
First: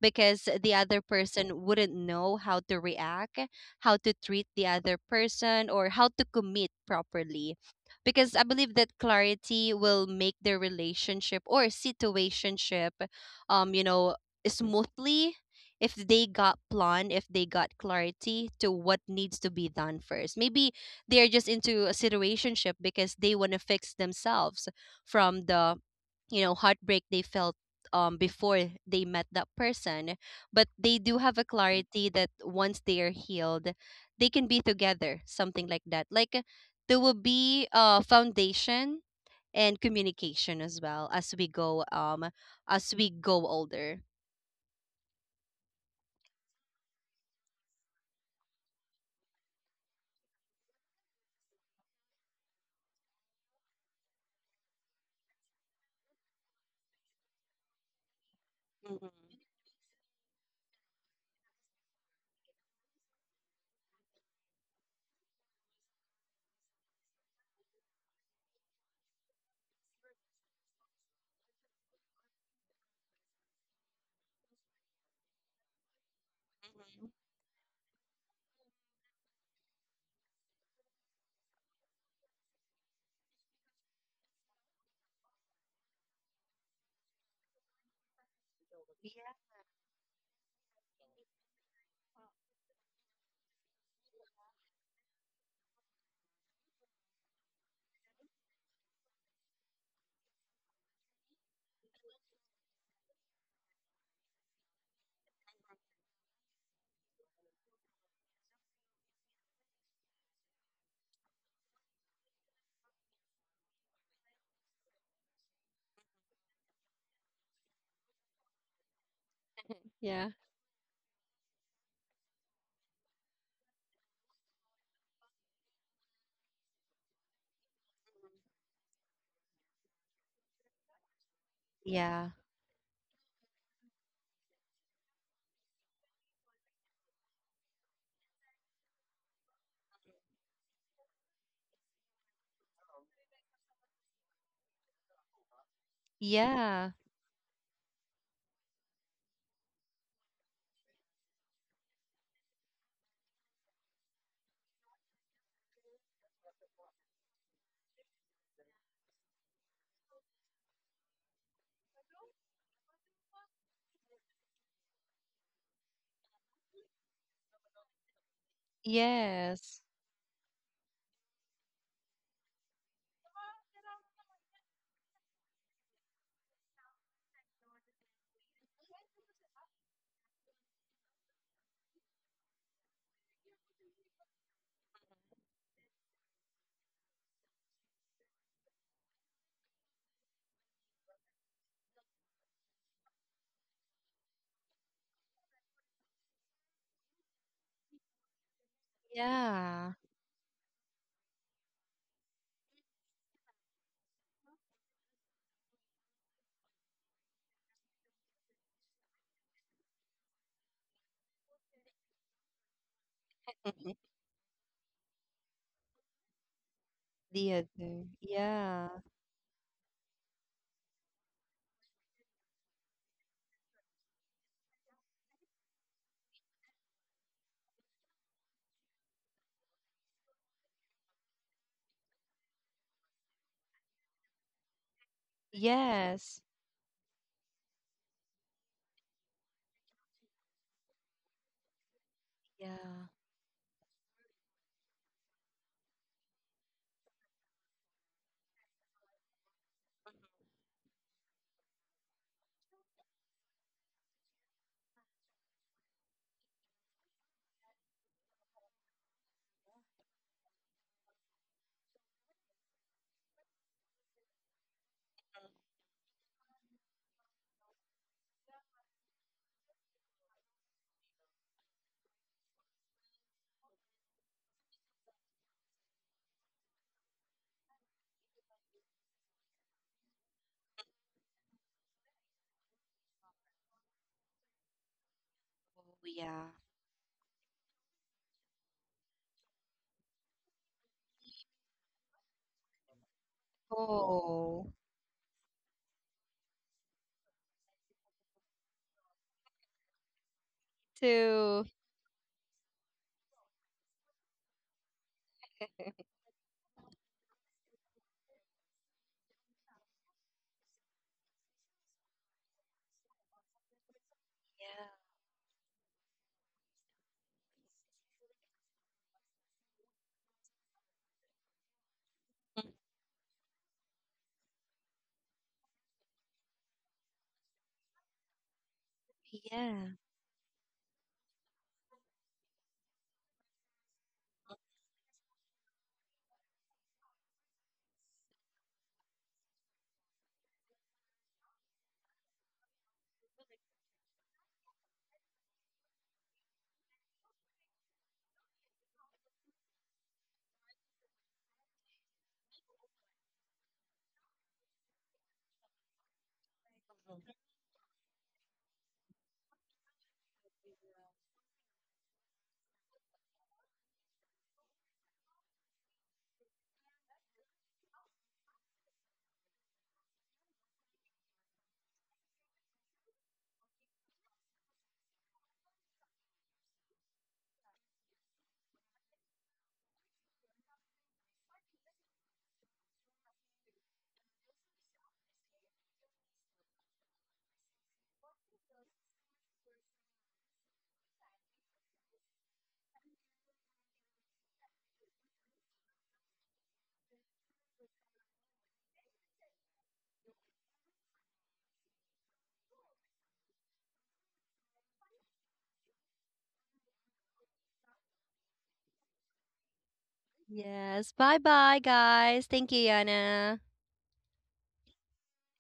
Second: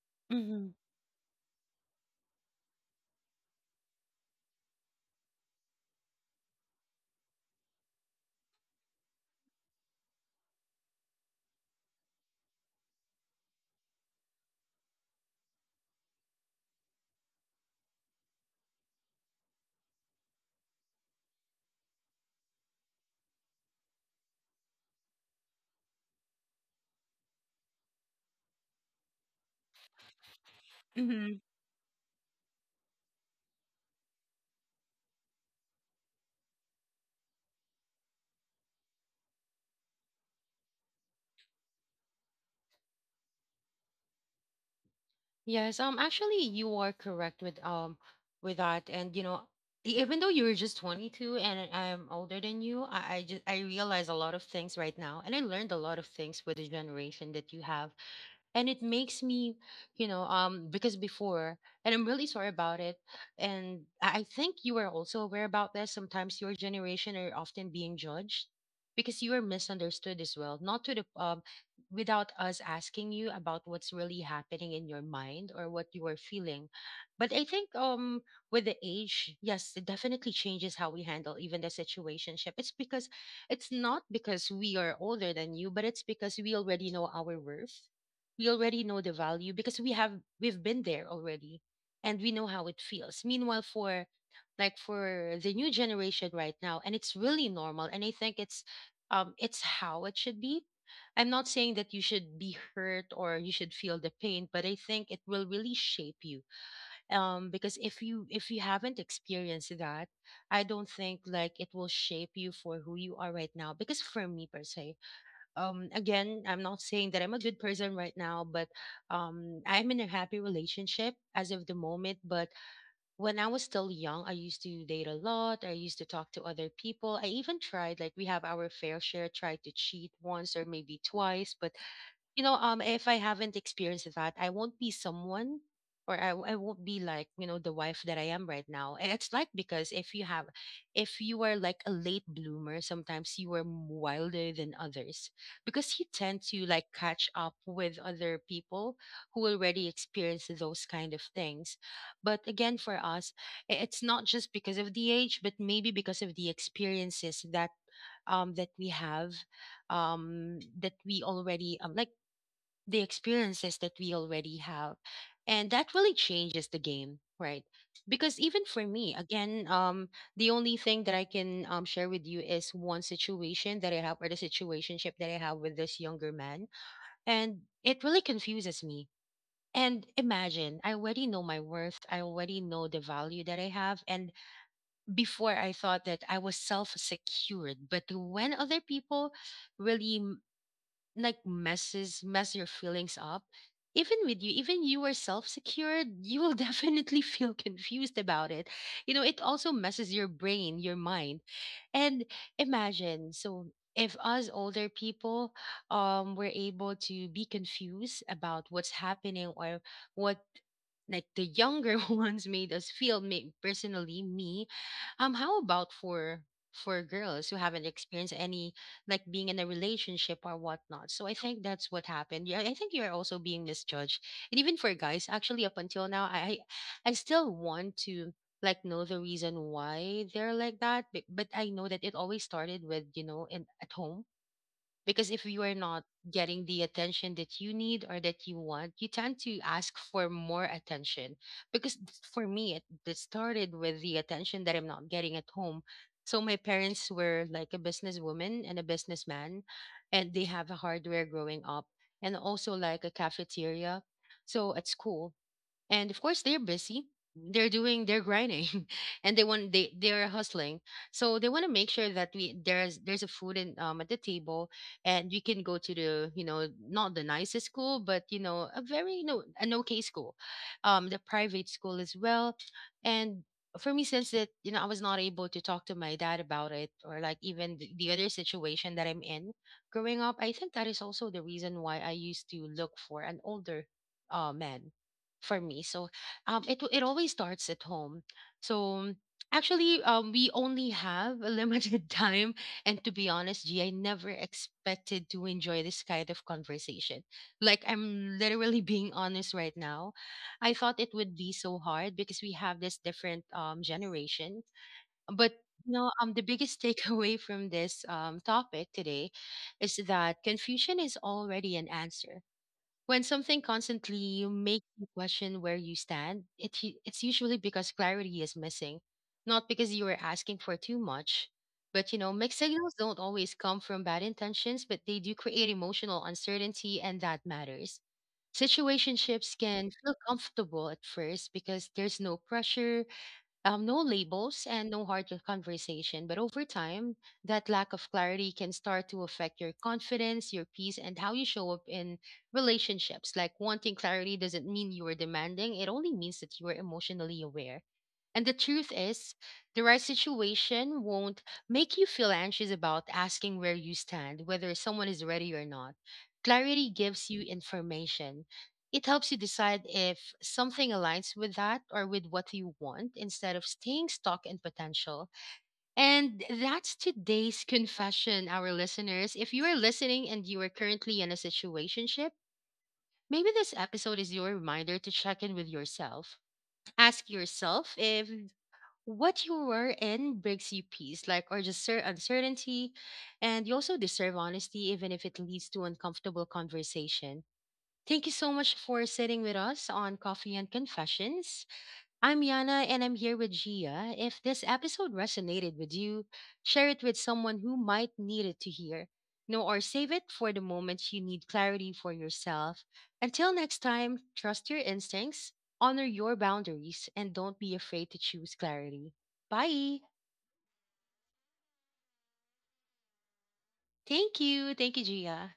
because mm-hmm. the other person wouldn't know how to react, how to treat the other person, or how to commit properly. Because I believe that clarity will make their relationship or situationship, um, you know, smoothly, if they got plan, if they got clarity to what needs to be done first. Maybe they're just into a situationship because they want to fix themselves from the, you know, heartbreak they felt um before they met that person. But they do have a clarity that once they are healed, they can be together, something like that. Like, there will be a foundation and communication as well. As we go, um as we go older. Yes, um, actually, you are correct with um with that, and you know, e- even though you were just twenty-two and I'm older than you, I, I just I realize a lot of things right now, and I learned a lot of things with the generation that you have, and it makes me, you know, um because before, and I'm really sorry about it. And i I think you are also aware about this. Sometimes your generation are often being judged because you are misunderstood as well, not to the um without us asking you about what's really happening in your mind or what you are feeling. But I think, um with the age, yes, it definitely changes how we handle even the situationship. It's because it's not because we are older than you, but it's because we already know our worth. We already know the value because we have, we've been there already, and we know how it feels. Meanwhile for, like, for the new generation right now, and it's really normal, and I think it's, um it's how it should be. I'm not saying that you should be hurt or you should feel the pain, but I think it will really shape you. um because if you if you haven't experienced that, I don't think like it will shape you for who you are right now. Because for me per se, um again, I'm not saying that I'm a good person right now, but um I'm in a Yeah. happy relationship as of the moment. But when I was still young, I used to date a lot, I used to talk to other people, I even tried, like, we have our fair share, tried to cheat once or maybe twice. But Yeah. you know, um, if I haven't experienced that, I won't be someone, or I, I won't be like, you know, the wife that I am right now. And it's like because if you have, if you are like a late bloomer, sometimes you are m- wilder than others because you tend to like Yeah. catch up with other people who already experience those kind of things. But again, for us, i- it's not just because of the age, but maybe because of the experiences that um that we have, um that we already um like the experiences that we already have. And that really changes the game, right? Because even for me, again, Yes. um, the only thing that I can, um, share with you is one situation that I have, or the situationship that I have with this younger man. And it really confuses me. And imagine, I already know my worth. I already know the value that I have. And before, I thought that I was self secured. But when other people really, like, messes mess your feelings up, even with you, even you are self-secured, you will definitely feel confused about it. You know, it also Yeah. messes your brain, your mind. And imagine, so if us older people, um were able to be confused about what's happening, or what, like the younger ones made us feel, me Mhm. personally, me, um how about for for The girls who haven't other. experienced any, Yeah. like, being in a relationship or whatnot? So I think that's what happened. Yeah, I think you're also being misjudged. And even for guys, actually, up until now, i i I still want to, like, know the reason why they're like that. but, but I know that it always started with, you know, in at home. Because if you are not Yes. getting the attention that you need or that you want, you tend to ask for more attention. Because th- for me, it, Yeah. it started with the attention that I'm not getting at home. So my parents were like a businesswoman and a businessman, and they have a hardware growing up, and also like a cafeteria. So at school, and of course they're busy, they're doing, they're grinding and they want, they they're hustling. So they want to make sure that we, there's there's a food in, um at the table, and you can go to the, you know, not the nicest school, but you know, a very, you know, an okay school, um the private school as well. And for me, since that, you know, I was not able to talk to my dad about it, or like even the, the other situation that I'm in growing up, I think that is also the reason why I used to look for an older uh man for me. Oh So yeah. um, it it always starts at home. So actually, um, we only have a limited time, and to be honest, G, I never Oh. expected to enjoy this kind of conversation. Like I'm literally being honest right now. I thought it would be Two. so hard because we have this different, um, generation, but you know, um, the biggest takeaway from this, um, topic today is that confusion is already an answer. When something constantly Yeah. makes you question where you stand, it, u- it's usually because clarity is missing, not because you are asking for too much. But you know, mixed Mm. signals don't always come from bad intentions, but they do create emotional uncertainty, and that matters. Situationships can Yeah. feel comfortable at first because there's no pressure, um, no labels and no hard conversation. But over time, that lack of clarity can start to affect your confidence, your peace, and how you show up in relationships. Like wanting clarity doesn't mean you are demanding, it only means that you are emotionally aware. And the truth is, the right situation won't make you feel anxious about asking where you stand, whether someone is ready or not. Clarity gives you information. It helps you decide if something aligns with that or with what you want, instead of staying stuck in potential. And that's today's confession, our listeners. If you are listening and you are currently in a situationship, maybe this episode is your reminder to check in with yourself. Ask yourself if what you were in brings you peace, like, or just cer- uncertainty. And you also deserve honesty, even if it leads to uncomfortable conversation. Thank you so much for sitting with us on Coffee and Confessions. I'm Yana and I'm here with Gia. If this episode resonated with you, share it with someone who might need it to hear. No, or save it for the moment you need clarity for yourself. Until next time, trust your instincts, honor your boundaries, and don't be afraid to choose clarity. Bye. Yes. Bye bye, guys. Thank you, Yana. Thank you. Thank you, Gia.